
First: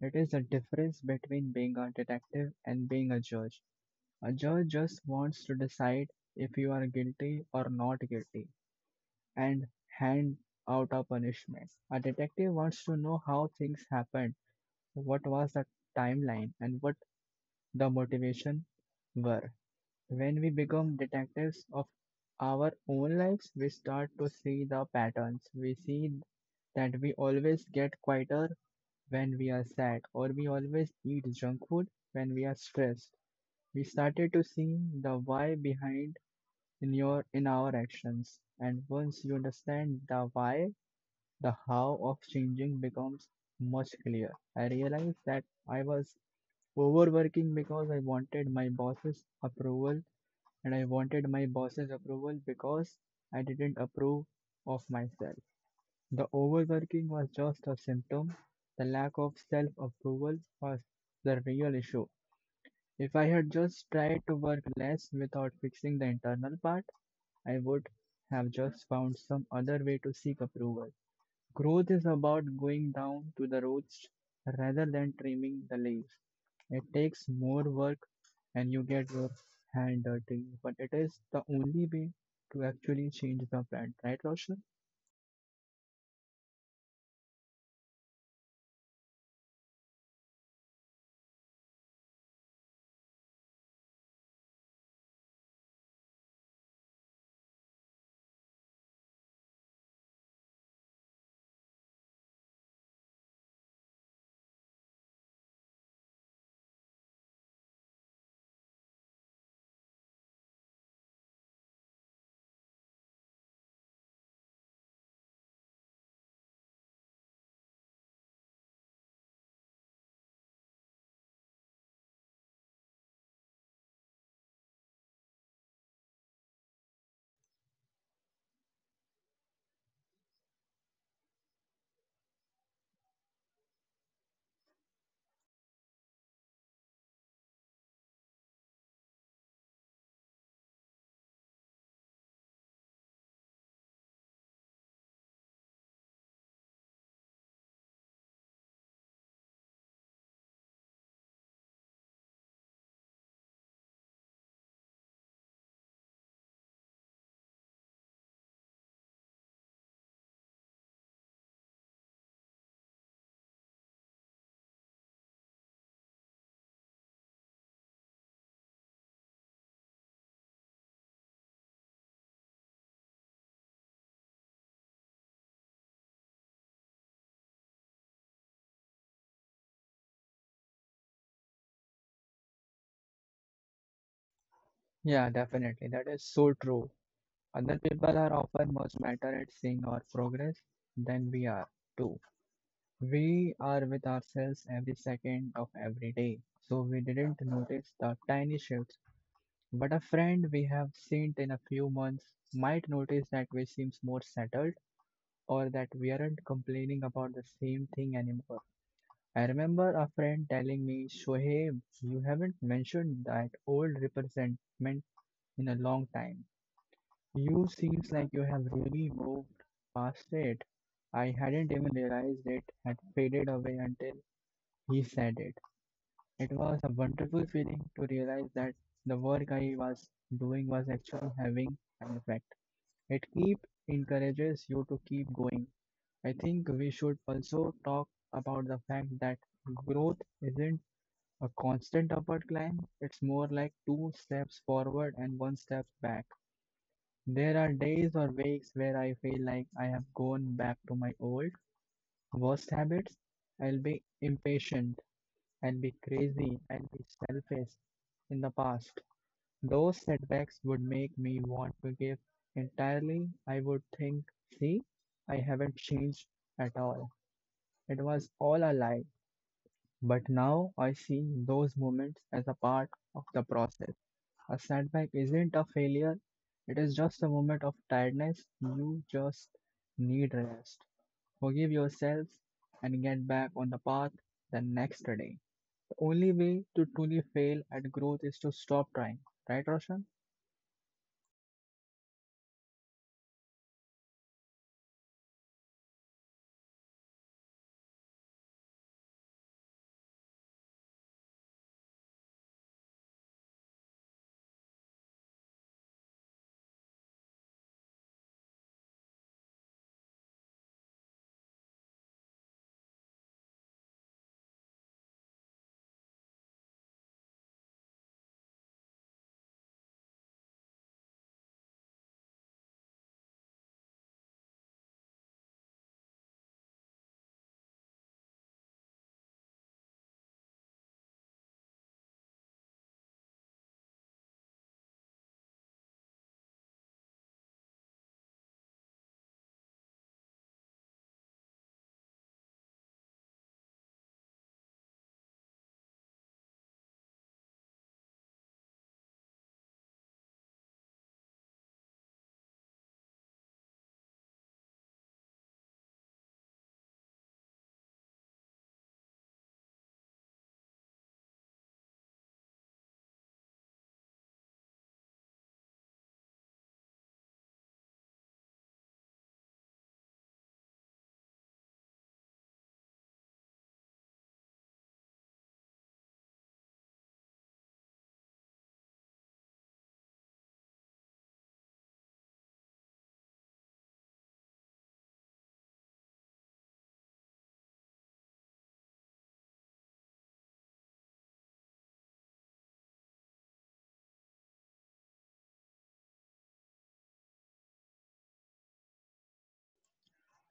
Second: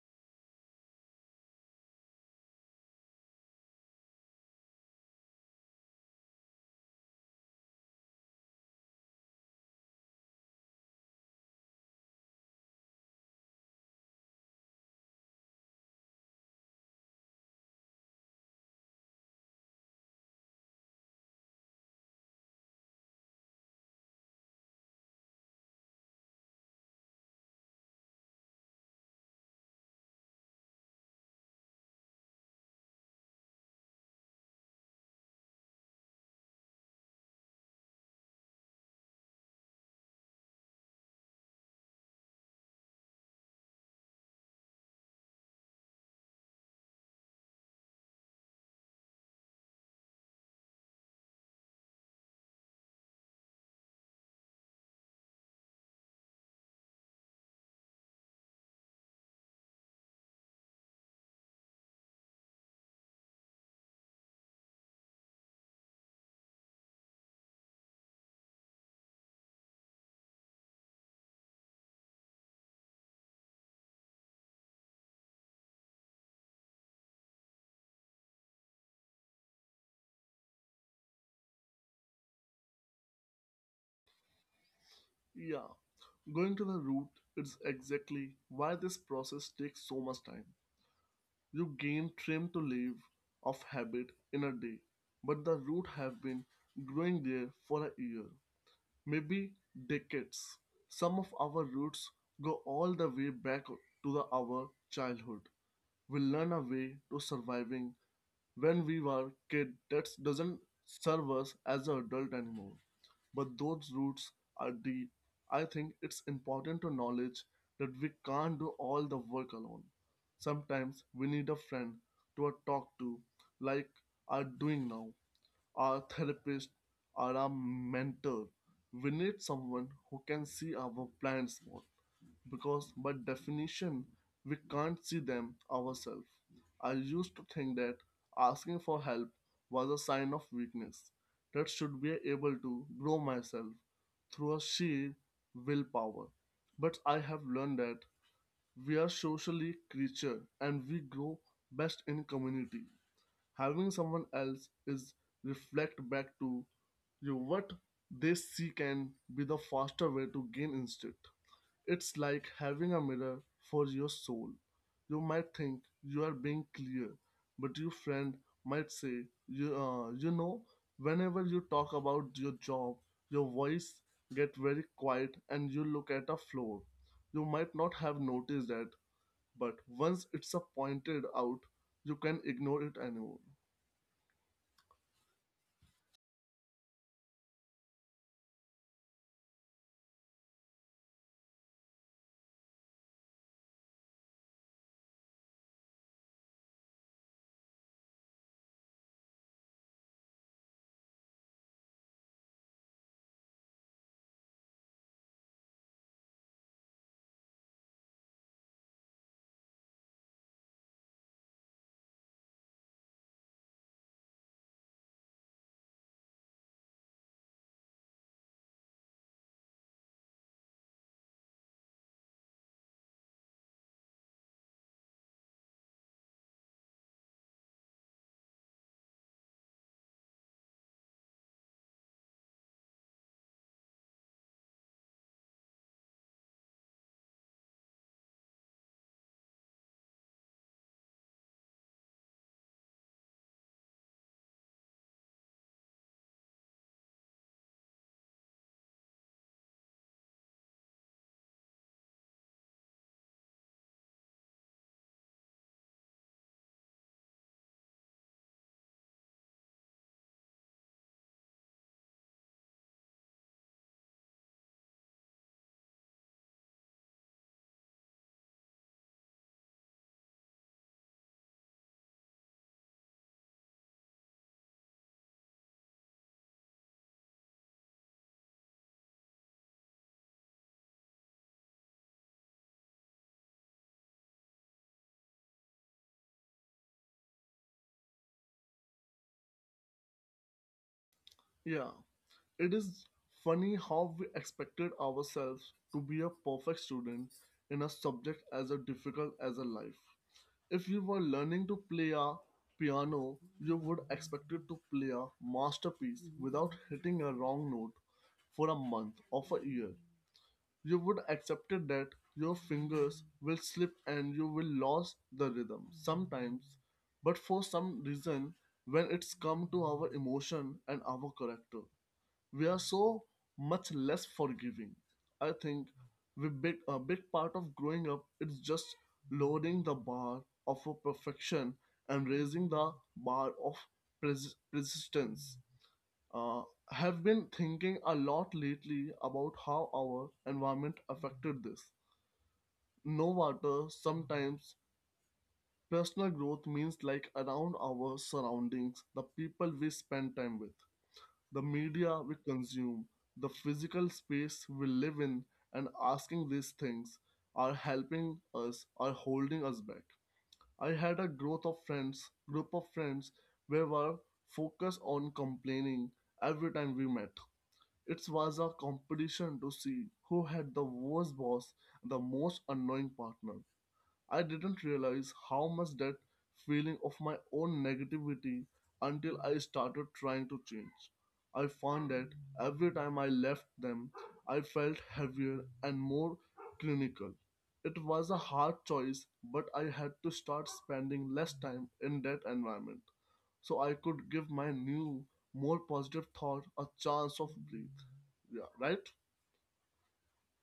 [SPEAKER 2] It is the difference between being a detective and being a judge. A judge just wants to decide if you are guilty or not guilty and hand out a punishment. A detective wants to know how things happened, what was the timeline, and what the motivation were. When we become detectives of our own lives, we start to see the patterns. We see that we always get quieter when we are sad, or we always eat junk food when we are stressed. We started to see the why behind in your in our actions. And once you understand the why, the how of changing becomes much clearer. I realized that I was overworking because I wanted my boss's approval and I wanted my boss's approval because I didn't approve of myself. The overworking was just a symptom, the lack of self approval was the real issue. If I had just tried to work less without fixing the internal part, I would have just found some other way to seek approval. Growth is about going down to the roots rather than trimming the leaves. It takes more work and you get your hand dirty. But it is the only way to actually change the brand, right, Roshan?
[SPEAKER 1] Yeah, going to the root is exactly why this process takes so much time. You gain trim to live of habit in a day, but the root have been growing there for a year, maybe decades. Some of our roots go all the way back to the, our childhood. We learn a way to surviving when we were kid that doesn't serve us as an adult anymore. But those roots are deep. I think it's important to knowledge that we can't do all the work alone. Sometimes we need a friend to talk to, like are doing now, our therapist, or our mentor. We need someone who can see our blind spot because, by definition, we can't see them ourselves. I used to think that asking for help was a sign of weakness that should be able to grow myself through a sheer willpower. But I have learned that we are socially creature and we grow best in community. Having someone else is reflect back to you what they see can be the faster way to gain instinct. It's like having a mirror for your soul. You might think you are being clear, but your friend might say, you, uh, you know, whenever you talk about your job, your voice get very quiet and you look at a floor. You might not have noticed that, but once it's uh, pointed out, you can ignore it anymore.
[SPEAKER 2] Yeah, definitely. That is so true. Other people are often much better at seeing our progress than we are, too. We are with ourselves every second of every day, so we didn't notice the tiny shifts. But a friend we have seen in a few months might notice that we seems more settled or that we aren't complaining about the same thing anymore. I remember a friend telling me, Shoaib, you haven't mentioned that old resentment in a long time. You seems like you have really moved past it. I hadn't even realized it had faded away until he said it. It was a wonderful feeling to realize that the work I was doing was actually having an effect. It keep encourages you to keep going. I think we should also talk about the fact that growth isn't a constant upward climb. It's more like two steps forward and one step back. There are days or weeks where I feel like I have gone back to my old, worst habits. I'll be impatient, I'll be crazy, I'll be selfish in the past. Those setbacks would make me want to give entirely. I would think, see, I haven't changed at all. It was all a lie. But now I see those moments as a part of the process. A setback isn't a failure, it is just a moment of tiredness. You just need rest. Forgive yourselves and get back on the path the next day. The only way to truly fail at growth is to stop trying, right, Roshan?
[SPEAKER 1] Yeah, it is funny how we expected ourselves to be a perfect student in a subject as difficult as a life. If you were learning to play a piano, you would expected to play a masterpiece without hitting a wrong note for a month or for a year. You would accepted that your fingers will slip and you will lose the rhythm sometimes, but for some reason, when it's come to our emotion and our character, we are so much less forgiving. I think we big a big part of growing up is just lowering the bar of a perfection and raising the bar of pres- persistence. Uh, have been thinking a lot lately about how our environment affected this. No water, sometimes personal growth means like around our surroundings, the people we spend time with, the media we consume, the physical space we live in, and asking these things are helping us or holding us back. I had a growth of friends, group of friends, where were focused on complaining every time we met. It was a competition to see who had the worst boss, the most annoying partner, I didn't realize how much that feeling of my own negativity until I started trying to change. I found that every time I left them, I felt heavier and more clinical. It was a hard choice, but I had to start spending less time in that environment so I could give my new, more positive thought a chance of breathe. Yeah, right?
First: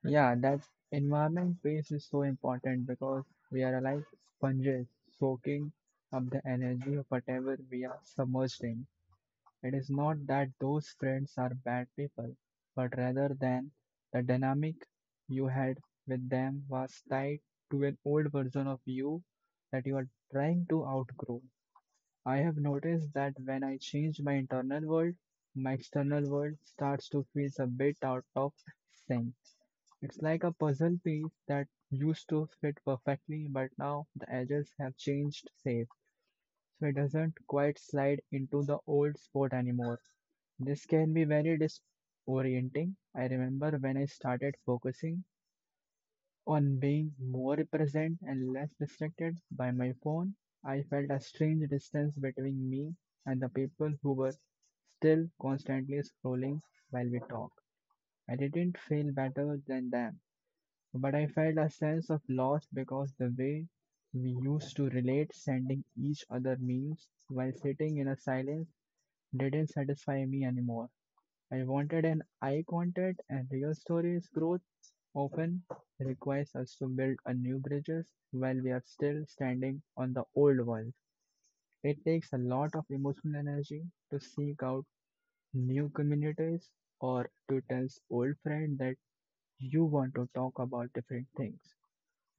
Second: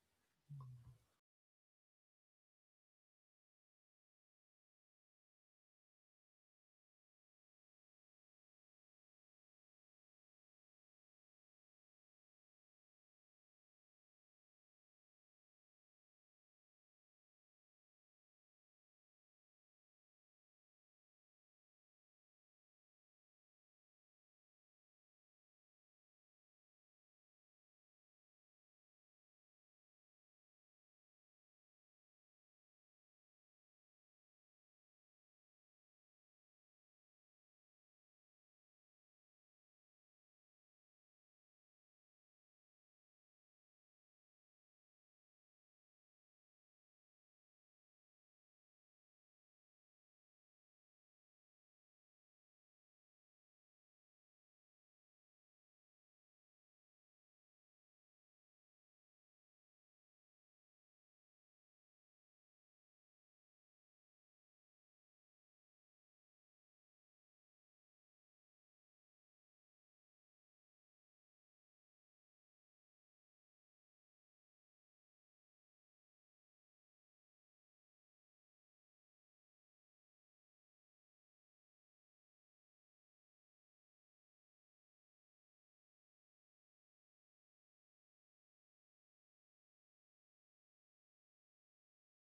[SPEAKER 2] Yeah, that environment piece is so important because we are like sponges soaking up the energy of whatever we are submerged in. It is not that those friends are bad people, but rather than the dynamic you had with them was tied to an old version of you that you are trying to outgrow. I have noticed that when I change my internal world, my external world starts to feel a bit out of sync. It's like a puzzle piece that used to fit perfectly, but now the edges have changed shape, so it doesn't quite slide into the old spot anymore. This can be very disorienting. I remember when I started focusing on being more present and less distracted by my phone, I felt a strange distance between me and the people who were still constantly scrolling while we talked. I didn't feel better than them, but I felt a sense of loss because the way we used to relate, sending each other memes while sitting in a silence, didn't satisfy me anymore. I wanted an eye contact and real stories growth often requires us to build a new bridges while we are still standing on the old ones. It takes a lot of emotional energy to seek out new communities or to tell old friend that you want to talk about different things.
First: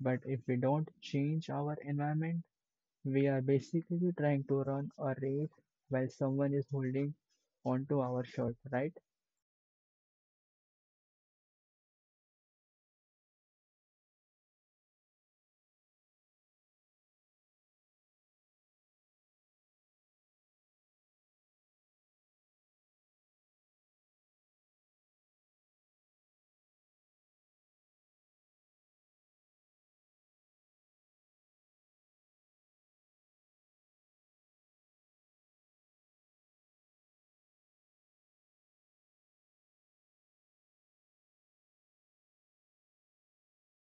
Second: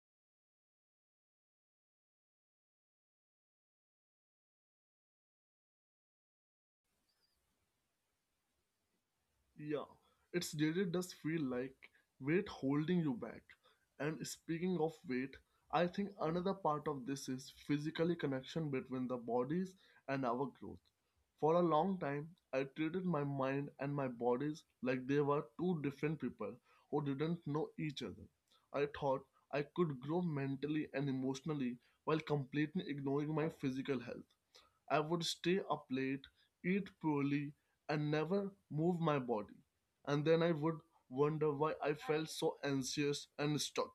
[SPEAKER 2] But if we don't change our environment, we are basically trying to run a race while someone is holding onto our shirt, right?
[SPEAKER 1] Yeah, it's really does feel like weight holding you back. And speaking of weight, I think another part of this is physically connection between the bodies and our growth. For a long time, I treated my mind and my bodies like they were two different people who didn't know each other. I thought I could grow mentally and emotionally while completely ignoring my physical health. I would stay up late, eat poorly, and never move my body. And then I would wonder why I felt so anxious and stuck.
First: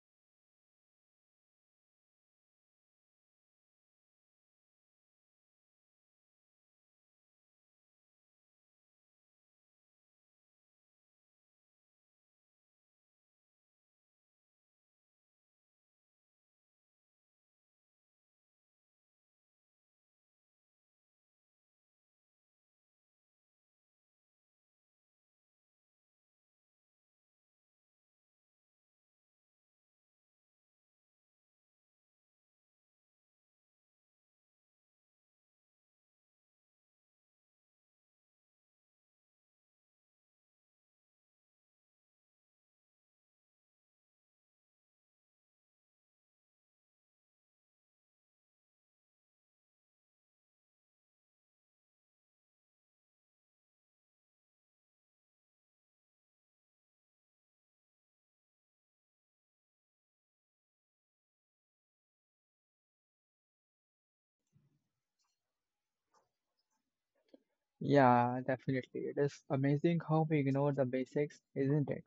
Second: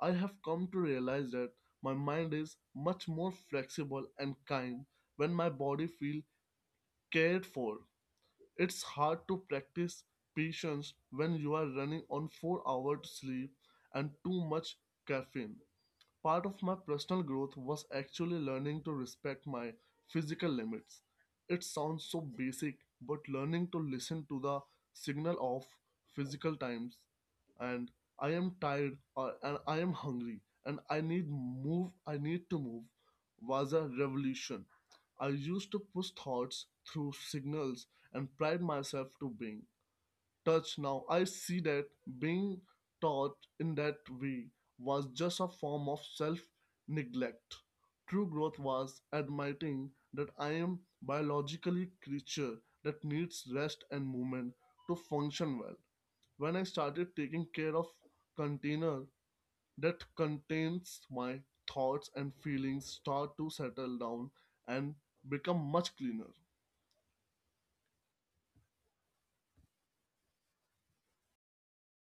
[SPEAKER 1] I have come to realize that my mind is much more flexible and kind when my body feels cared for. It's hard to practice patience when you are running on four hours sleep and too much caffeine. Part of my personal growth was actually learning to respect my physical limits. It sounds so basic, but learning to listen to the signal of physical times and I am tired or, and I am hungry and I need move I need to move was a revolution. I used to push thoughts through signals and pride myself to being touch now. I see that being taught in that way was just a form of self neglect. True growth was admitting that I am biologically a creature that needs rest and movement to function well. When I started taking care of container that contains my thoughts and feelings start to settle down and become much cleaner.
[SPEAKER 2] Yeah, definitely. It is amazing how we ignore the basics, isn't it?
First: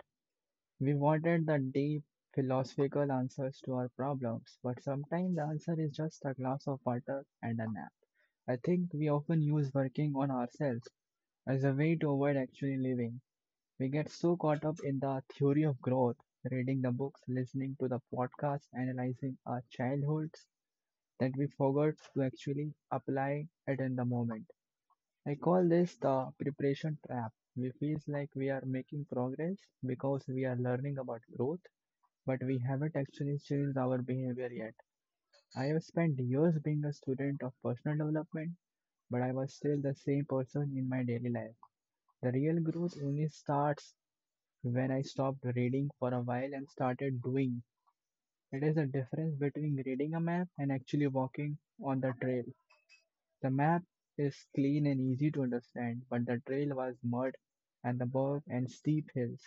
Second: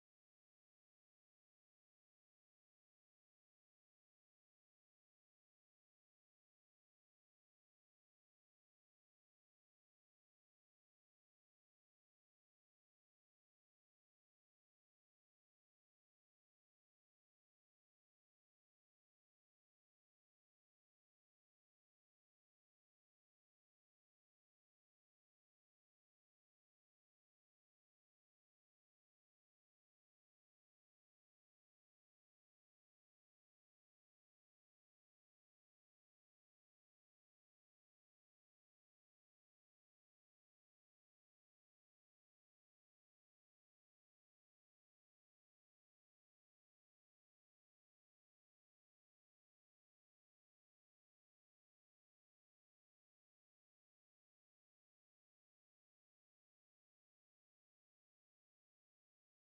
[SPEAKER 2] We wanted the deep philosophical answers to our problems, but sometimes the answer is just a glass of water and a nap. I think we often use working on ourselves as a way to avoid actually living. We get so caught up in the theory of growth, reading the books, listening to the podcasts, analyzing our childhoods, that we forgot to actually apply it in the moment. I call this the preparation trap. We feel like we are making progress because we are learning about growth, but we haven't actually changed our behavior yet. I have spent years being a student of personal development, but I was still the same person in my daily life. The real growth only starts when I stopped reading for a while and started doing. It is the difference between reading a map and actually walking on the trail. The map is clean and easy to understand, but the trail was mud and the bog and steep hills.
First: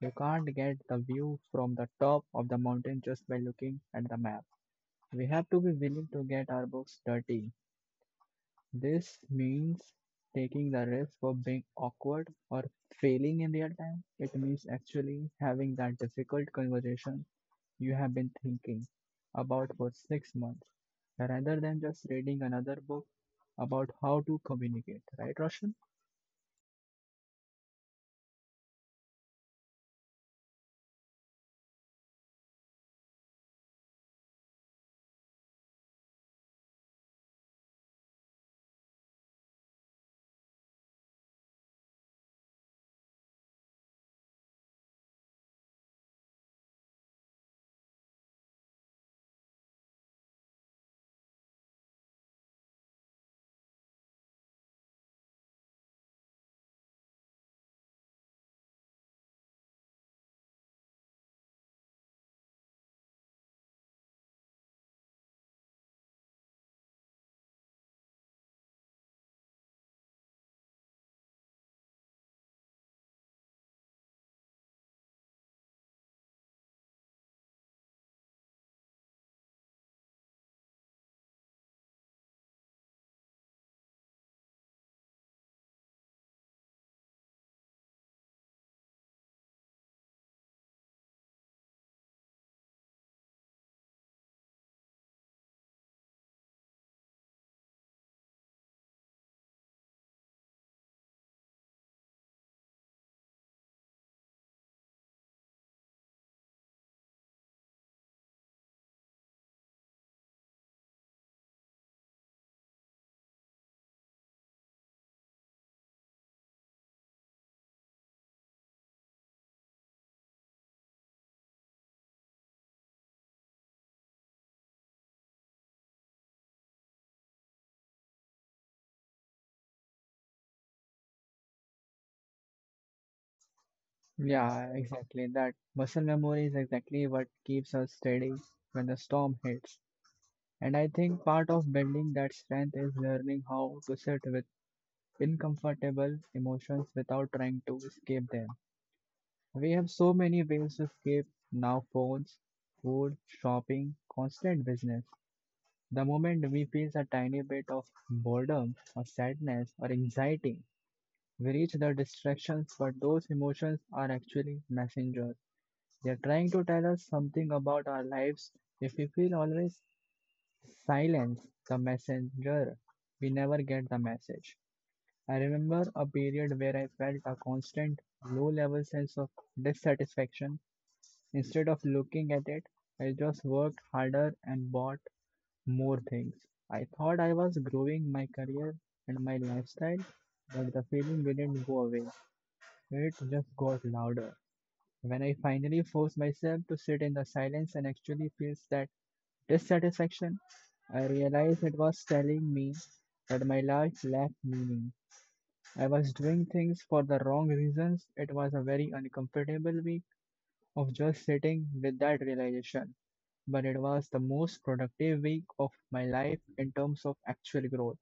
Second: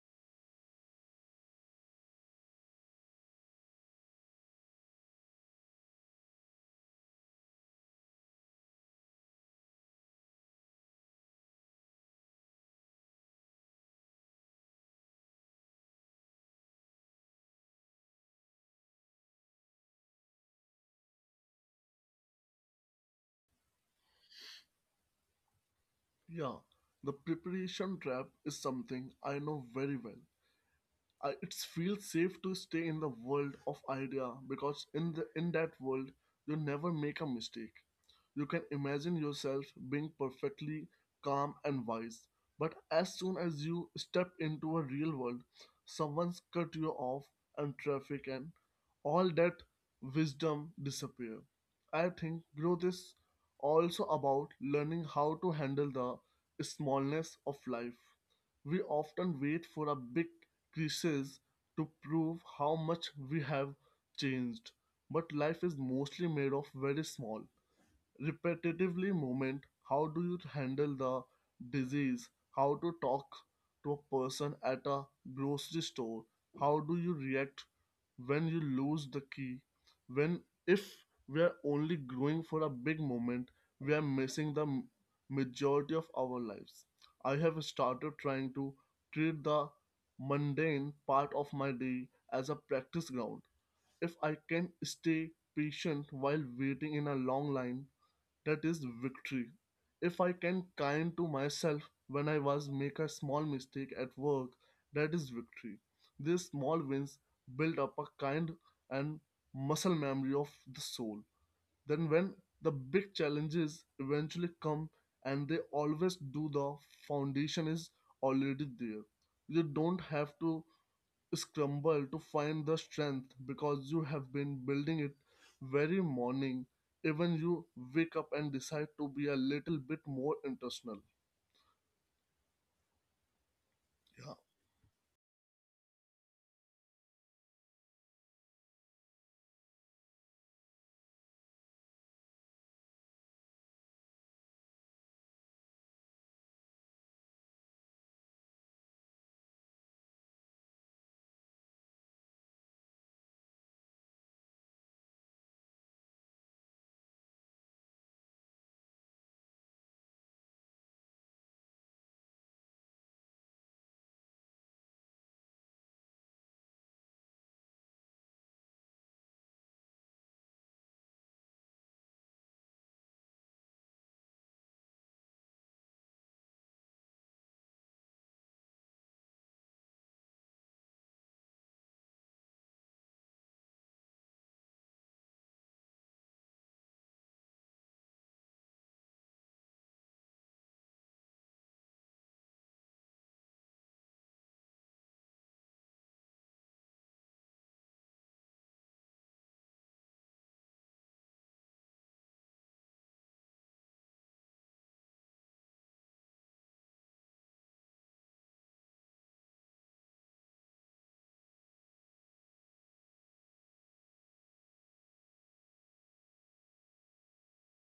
[SPEAKER 2] You can't get the view from the top of the mountain just by looking at the map. We have to be willing to get our books dirty. This means taking the risk of being awkward or failing in real time. It means actually having that difficult conversation you have been thinking about for six months rather than just reading another book about how to communicate, right, Roshan?
[SPEAKER 1] Yeah, the preparation trap is something I know very well. Uh, it feels safe to stay in the world of idea because in the in that world you never make a mistake. You can imagine yourself being perfectly calm and wise, but as soon as you step into a real world, someone's cut you off and traffic and all that wisdom disappear. I think growth is also about learning how to handle the smallness of life. We often wait for a big crisis to prove how much we have changed, but life is mostly made of very small, repetitively movement. How do you handle the disease, how to talk to a person at a grocery store, how do you react when you lose the key, when if we are only growing for a big moment we are missing the m- majority of our lives. I have started trying to treat the mundane part of my day as a practice ground. If I can stay patient while waiting in a long line, that is victory. If I can kind to myself when I was make a small mistake at work, that is victory. These small wins build up a kind and muscle memory of the soul. Then when the big challenges eventually come and they always do, the foundation is already there. You don't have to scramble to find the strength because you have been building it very morning, even you wake up and decide to be a little bit more intentional. yeah
[SPEAKER 2] Yeah, exactly. That muscle memory is exactly what keeps us steady when the storm hits. And I think part of building that strength is learning how to sit with uncomfortable emotions without trying to escape them. We have so many ways to escape now phones, food, shopping, constant business. The moment we feel a tiny bit of boredom or sadness or anxiety, we reach the distractions, but those emotions are actually messengers. They are trying to tell us something about our lives. If we feel always silence, the messenger, we never get the message. I remember a period where I felt a constant low level sense of dissatisfaction. Instead of looking at it, I just worked harder and bought more things. I thought I was growing my career and my lifestyle, but the feeling didn't go away. It just got louder. When I finally forced myself to sit in the silence and actually feel that dissatisfaction, I realized it was telling me that my life lacked meaning. I was doing things for the wrong reasons. It was a very uncomfortable week of just sitting with that realization, but it was the most productive week of my life in terms of actual growth.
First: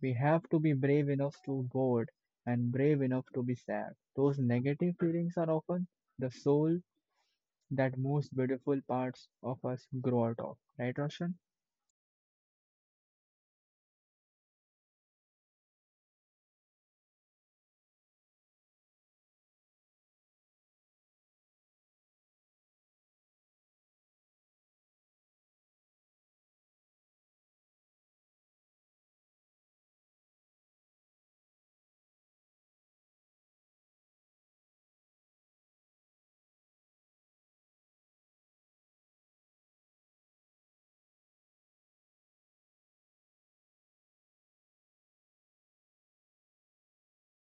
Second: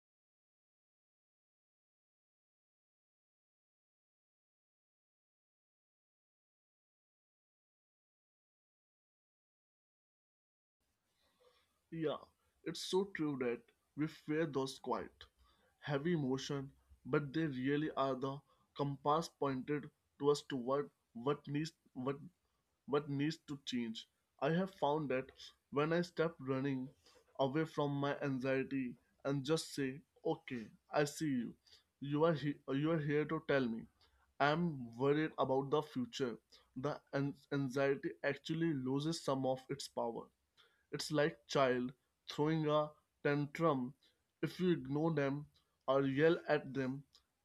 [SPEAKER 2] We have to be brave enough to be bored and brave enough to be sad. Those negative feelings are often the soul that most beautiful parts of us grow out of. Right, Roshan?
[SPEAKER 1] yeah it's so true that we fear those quiet heavy emotion, but they really are the compass pointed to us toward what needs what what needs to change. I have found that when I stop running away from my anxiety and just say, "Okay, I see you. You are he- you are here to tell me. I'm worried about the future." The an- anxiety actually loses some of its power. It's like child throwing a tantrum. If you ignore them or yell at them,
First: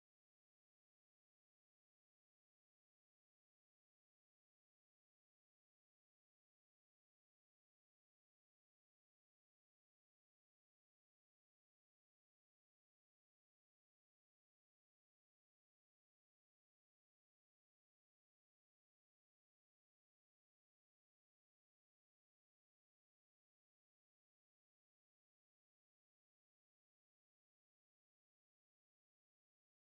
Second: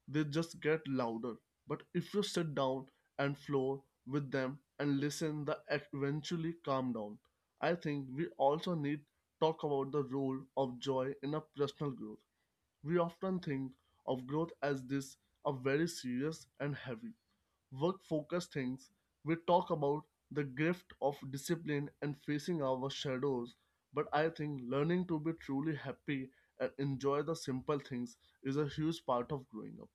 [SPEAKER 1] they just get louder. But if you sit down and floor with them and listen, they eventually calm down. I think we also need talk about the role of joy in a personal growth. We often think of growth as this a very serious and heavy work focused things, we talk about the gift of discipline and facing our shadows. But I think learning to be truly happy and enjoy the simple things is a huge part of growing up.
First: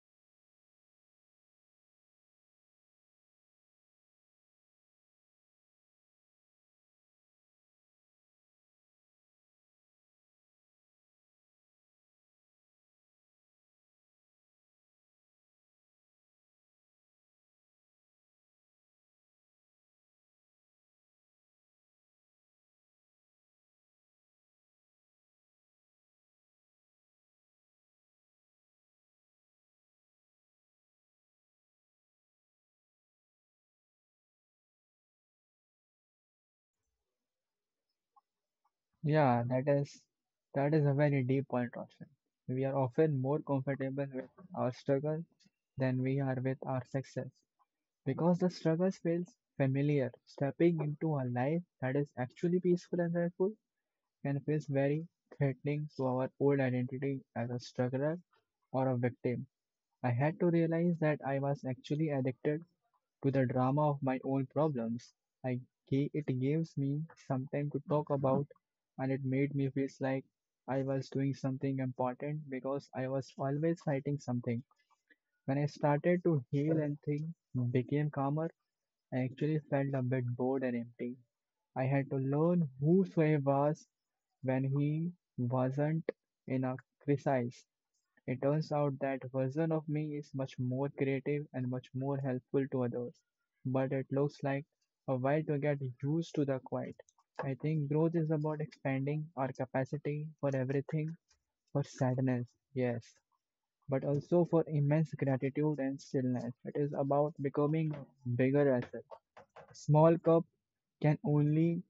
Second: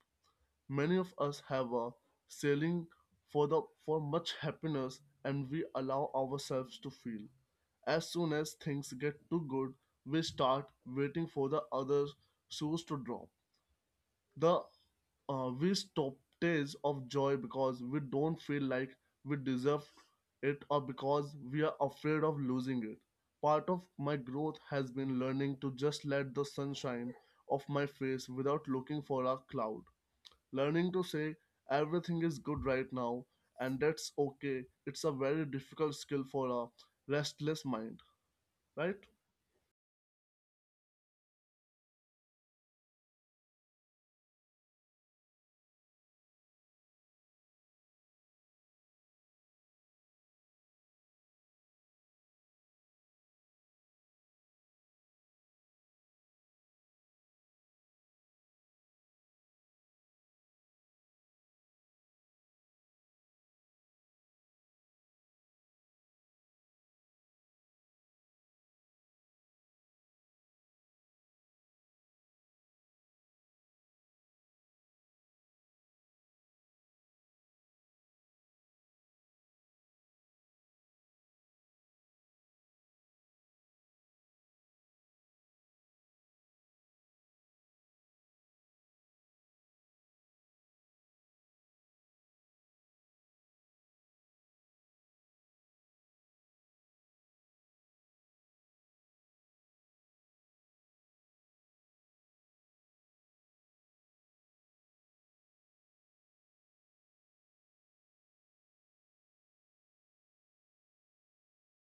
[SPEAKER 1] Many of us have a sailing for the for much happiness and we allow ourselves to feel. As soon as things get too good, we start waiting for the other shoes to drop. The uh, we stop days of joy because we don't feel like we deserve it or because we are afraid of losing it. Part of my growth has been learning to just let the sunshine off my face without looking for a cloud. Learning to say everything is good right now and that's okay. It's a very difficult skill for a restless mind, right?
[SPEAKER 2] Yeah, that is that is a very deep point, Roshan. We are often more comfortable with our struggle than we are with our success because the struggle feels familiar. Stepping into a life that is actually peaceful and joyful can feel very threatening to our old identity as a struggler or a victim. I had to realize that I was actually addicted to the drama of my own problems. I ga- it gives me some time to talk about, and it made me feel like I was doing something important because I was always fighting something. When I started to heal and things became calmer, I actually felt a bit bored and empty. I had to learn who Sway was when he wasn't in a crisis. It turns out that version of me is much more creative and much more helpful to others, but it looks like a while to get used to the quiet. I think growth is about expanding our capacity for everything, for sadness, yes, but also for immense gratitude and stillness. It is about becoming bigger vessel. A small cup can only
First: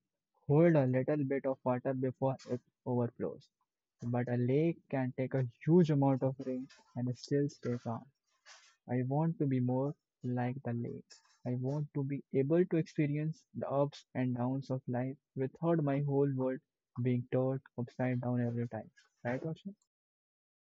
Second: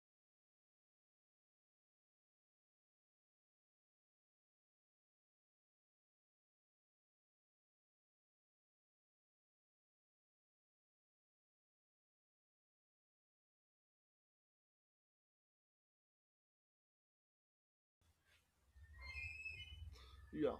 [SPEAKER 2] hold a little bit of water before it overflows. But a lake can take a huge amount of rain and still stay calm. I want to be more like the lake. I want to be able to experience the ups and downs of life without my whole world being turned upside down every time. Right, Roshan?
[SPEAKER 1] Yeah,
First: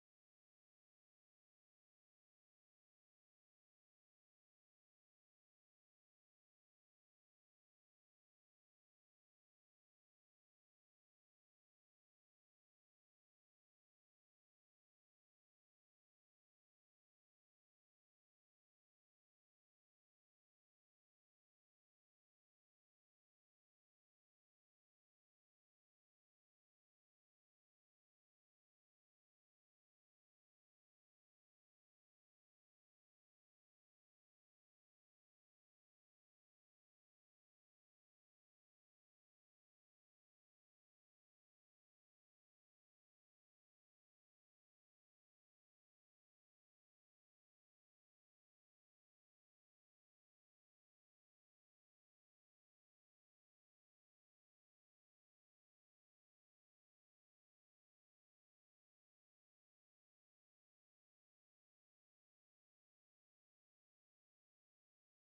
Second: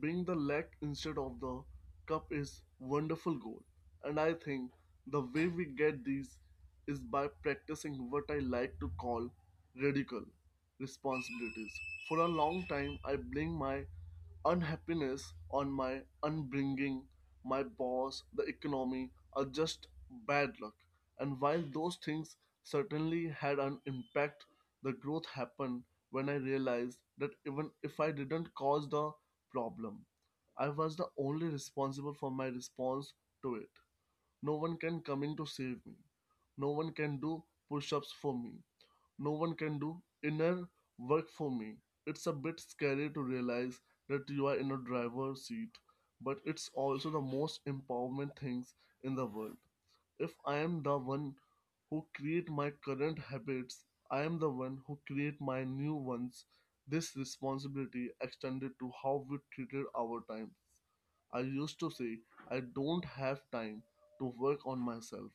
[SPEAKER 1] being the leg instead of the cup is wonderful goal. And I think the way we get these is by practicing what I like to call radical responsibilities. For a long time, I blame my unhappiness on my unbringing, my boss, the economy, or just bad luck. And while those things certainly had an impact, the growth happened when I realized that even if I didn't cause the problem, I was the only responsible for my response to it. No one can come in to save me. No one can do push-ups for me. No one can do inner work for me. It's a bit scary to realize that you are in a driver's seat, but it's also the most empowerment things in the world. If I am the one who create my current habits, I am the one who create my new ones. This responsibility extended to how we treated our time. I used to say I don't have time to work on myself.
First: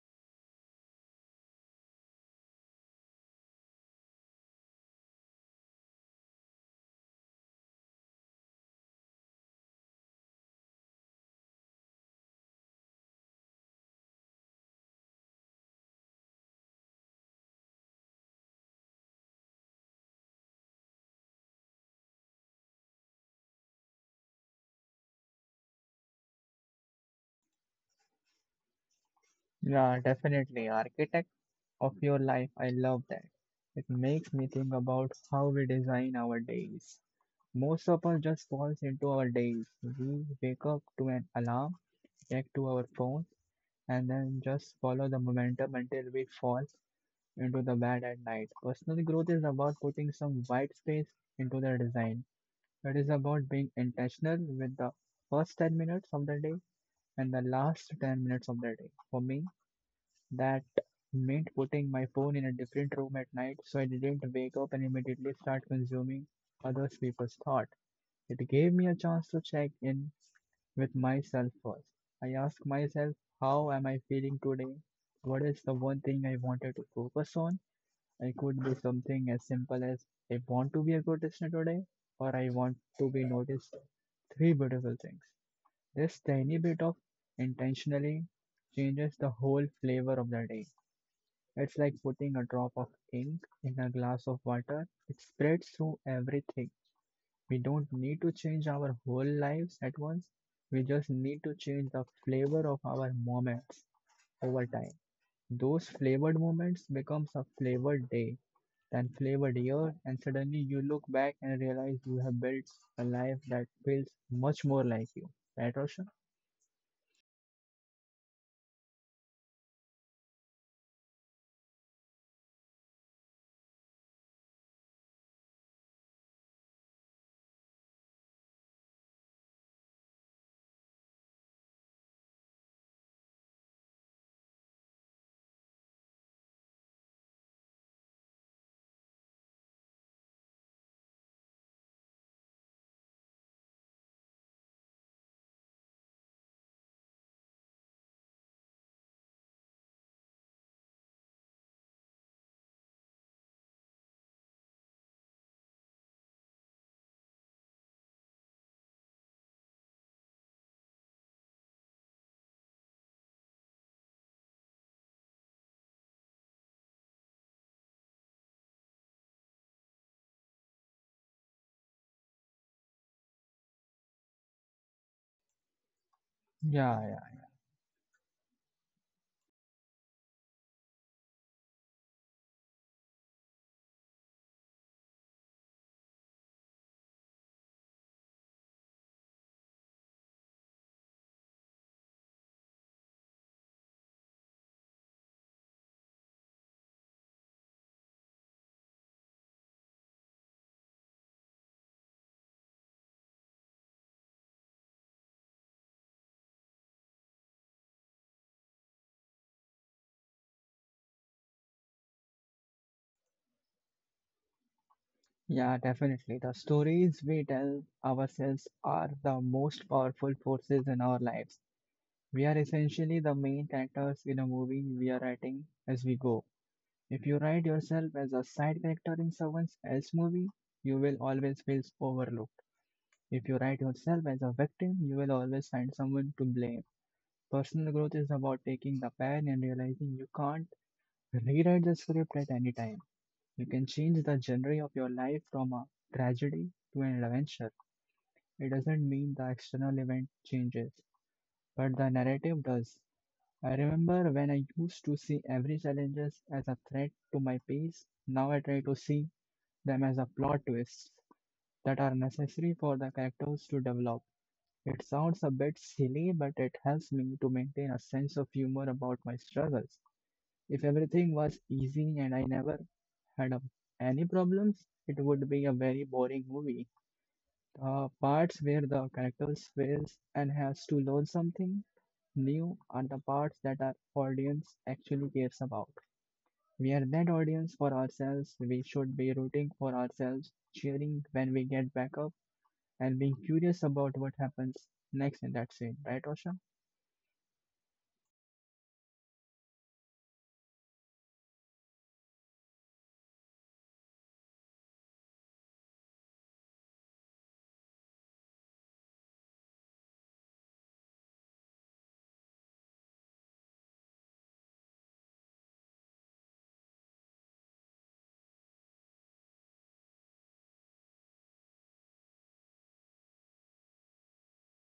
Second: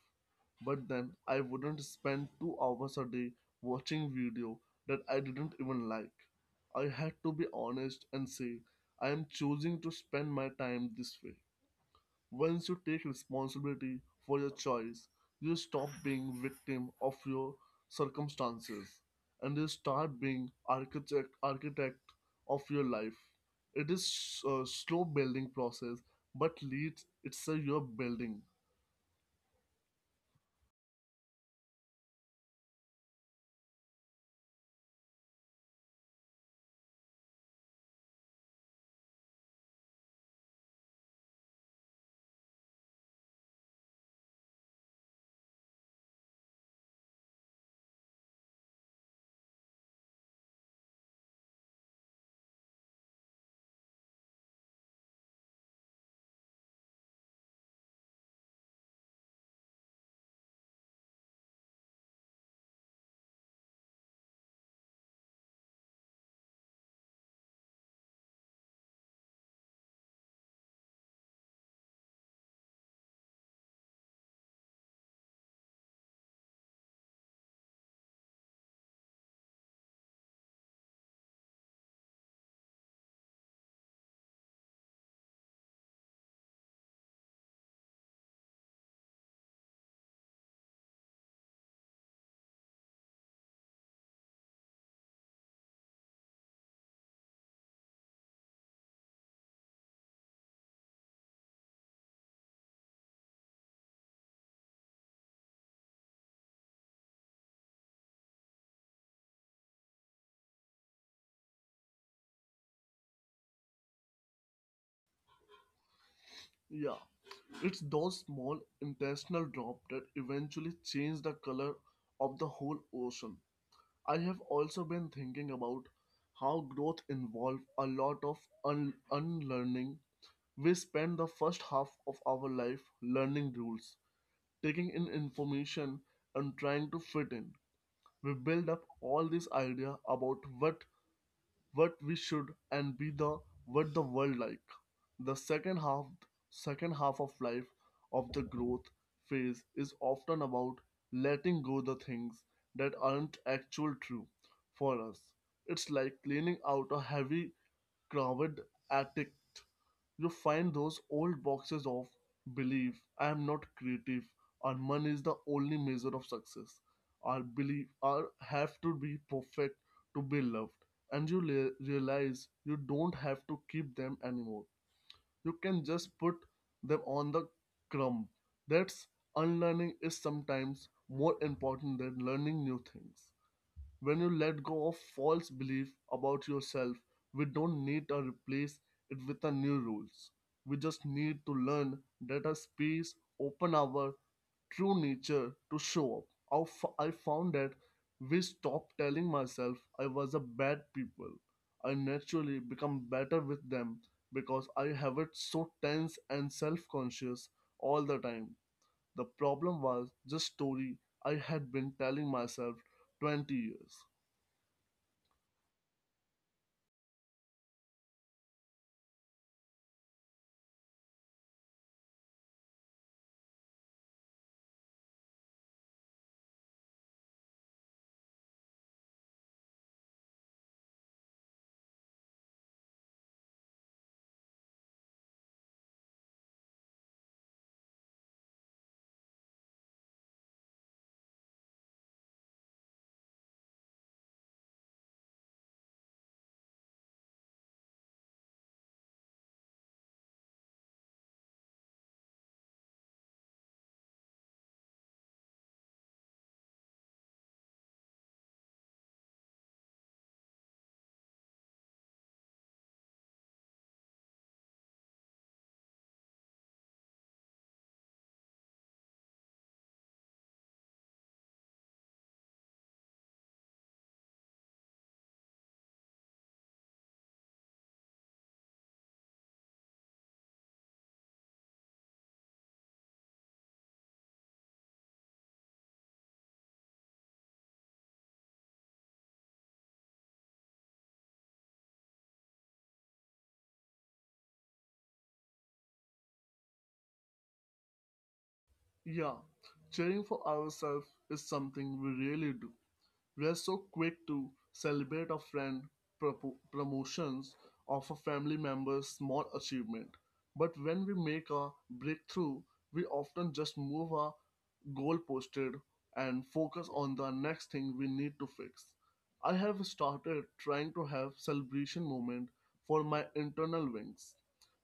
[SPEAKER 1] But then I wouldn't spend two hours a day watching video that I didn't even like. I had to be honest and say I am choosing to spend my time this way. Once you take responsibility for your choice, you stop being victim of your circumstances and you start being architect architect of your life. It is a slow building process, but leads it's a your building.
[SPEAKER 2] Yeah, definitely. Architect of your life, I love that. It makes me think about how we design our days. Most of us just falls into our days. We wake up to an alarm, check to our phone and then just follow the momentum until we fall into the bad at night. Personal growth is about putting some white space into the design. It is about being intentional with the first ten minutes of the day and the last ten minutes of the day. For me, that meant putting my phone in a different room at night so I didn't wake up and immediately start consuming other people's thought. It gave me a chance to check in with myself first. I ask myself, how am I feeling today? What is the one thing I wanted to focus on? It could be something as simple as I want to be a good listener today, or I want to be noticed. Three beautiful things. This tiny bit of intentionally changes the whole flavor of the day. It's like putting a drop of ink in a glass of water, it spreads through everything we don't need to change our whole lives at once. We just need to change the flavor of our moments over time. Those flavored moments becomes a flavored day, then flavored year, and suddenly you look back and realize you have built a life that feels much more like you. Right, Roshan?
[SPEAKER 1] Yeah, it's those small intentional drops that eventually change the color of the whole ocean. I have also been thinking about how growth involves a lot of un- unlearning. We spend the first half of our life learning rules, taking in information, and trying to fit in. We build up all this idea about what what we should and be the what the world like. The second half second half of life of the growth phase is often about letting go the things that aren't actual true for us. It's like cleaning out a heavy crowded attic, you find those old boxes of belief. I am not creative or money is the only measure of success or believe or have to be perfect to be loved and you le- realize you don't have to keep them anymore, you can just put
[SPEAKER 2] Yeah,
[SPEAKER 1] them on the
[SPEAKER 2] yeah,
[SPEAKER 1] crumb. That's unlearning is sometimes more important than learning new things. When you let go of false belief about yourself, we don't need to replace it with a new rules. We just need to learn that a space open our true nature to show up. I f- I found that we stopped telling myself I was a bad people. I naturally become better with them because I have it so tense and self-conscious all the time. The problem was just story I had been telling myself twenty years.
[SPEAKER 2] yeah, definitely. The stories we tell ourselves are the most powerful forces in our lives. We are essentially the main characters in a movie we are writing as we go. If you write yourself as a side character in someone else's movie, you will always feel overlooked. If you write yourself as a victim, you will always find someone to blame. Personal growth is about taking the pen and realizing you can't rewrite the script at any time. You can change the genre of your life from a tragedy to an adventure. It doesn't mean the external event changes, but the narrative does. I remember when I used to see every challenge as a threat to my peace. Now I try to see them as a plot twists that are necessary for the characters to develop. It sounds a bit silly, but it helps me to maintain a sense of humor about my struggles. If everything was easy and I never had a, any problems, it would be a very boring movie. The parts where the characters fails and has to learn something new are the parts that our audience actually cares about. We are that audience for ourselves. We should be rooting for ourselves, cheering when we get back up and being curious about what happens next in that scene, right, Osha?
[SPEAKER 1] Yeah, cheering for ourselves is something we really do. We are so quick to celebrate a friend, propo- promotions of a family member's small achievement. But when we make a breakthrough, we often just move our goal posted, and focus on the next thing we need to fix. I have started trying to have celebration moment for my internal wings.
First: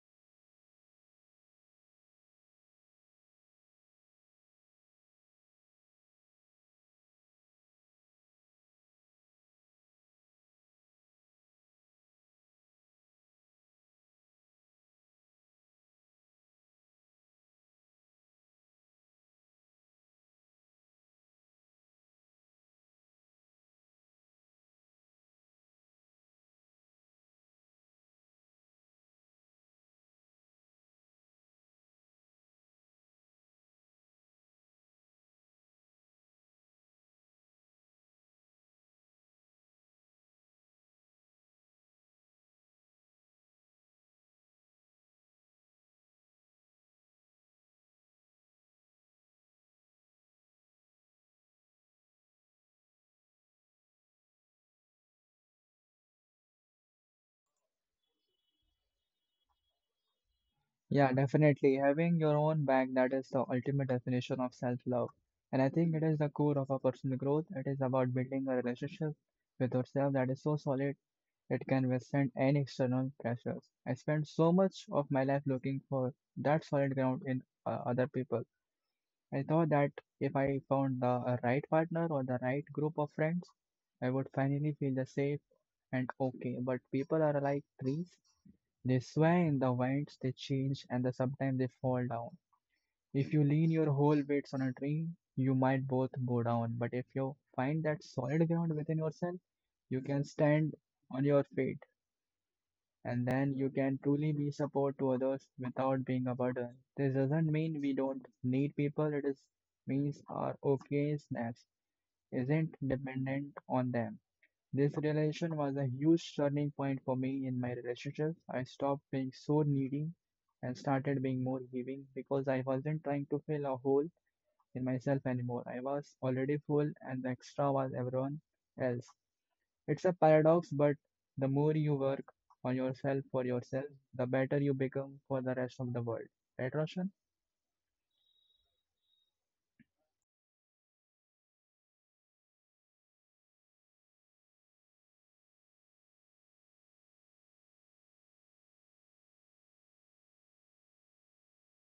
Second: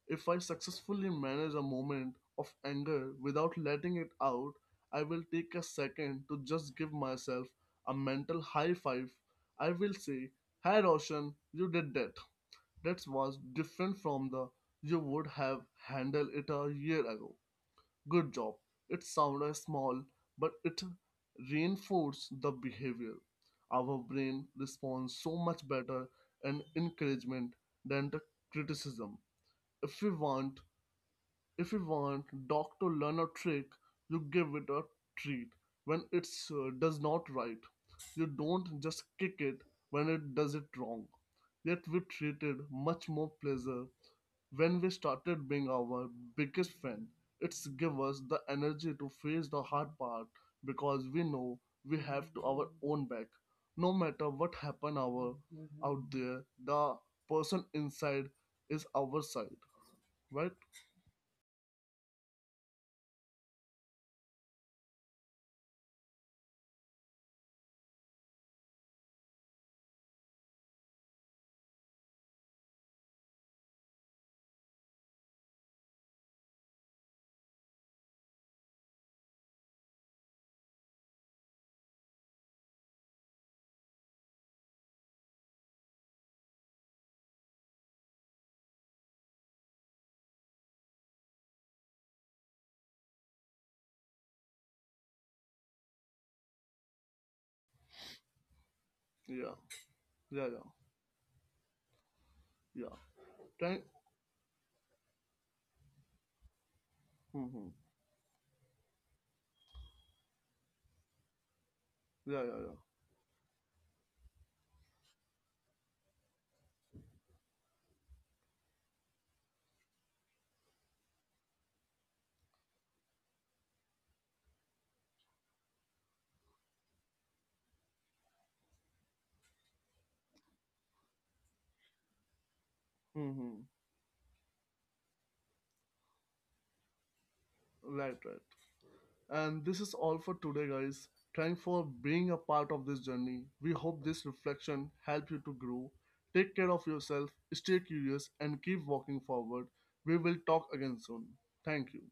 [SPEAKER 1] If I successfully manage a moment of anger without letting it out, I will take a second to just give myself a mental high five. I will say, "Hi Roshan, you did that. That was different from the you would have handled it a year ago. Good job." It sounded small, but it reinforced the behavior. Our brain responds so much better and encouragement than the criticism. If we want if you want dog to learn a trick, you give it a treat when it uh, does not right. You don't just kick it when it does it wrong. Yet we treated much more pleasure when we started being our biggest fan. It's give us the energy to face the hard part because we know we have to our own back. No matter what happen our out there, the person inside is our side, right?
[SPEAKER 2] Yeah, definitely. Having your own back, that is the ultimate definition of self love. And I think it is the core of our personal growth. It is about building a relationship with yourself that is so solid it can withstand any external pressures. I spent so much of my life looking for that solid ground in uh, other people. I thought that if I found the uh, right partner or the right group of friends, I would finally feel the safe and okay, but people are like trees. They sway in the winds, they change, and the, sometimes they fall down. If you lean your whole weights on a tree, you might both go down. But if you find that solid ground within yourself,
[SPEAKER 1] Yeah,
[SPEAKER 2] you can
[SPEAKER 1] yeah, yeah.
[SPEAKER 2] stand on your feet,
[SPEAKER 1] Yeah.
[SPEAKER 2] and then
[SPEAKER 1] Thank.
[SPEAKER 2] you can truly be support to others without being a burden. This doesn't
[SPEAKER 1] Mm-hmm.
[SPEAKER 2] mean we don't need people. It is means our okay snacks
[SPEAKER 1] Yeah, yeah, yeah.
[SPEAKER 2] isn't dependent on them. This realization was a huge turning point for me in my relationships. I stopped being so needy and started being more giving because I wasn't trying to fill a hole in myself anymore. I was already full and the extra was everyone else. It's a paradox, but the more you work on yourself for
[SPEAKER 1] Mm-hmm.
[SPEAKER 2] yourself, the better you become for the rest of the world. Right, Roshan?
[SPEAKER 1] Right, right. And this is all for today, guys. Thanks for being a part of this journey. We hope this reflection helped you to grow. Take care of yourself, stay curious, and keep walking forward. We will talk again soon. Thank you.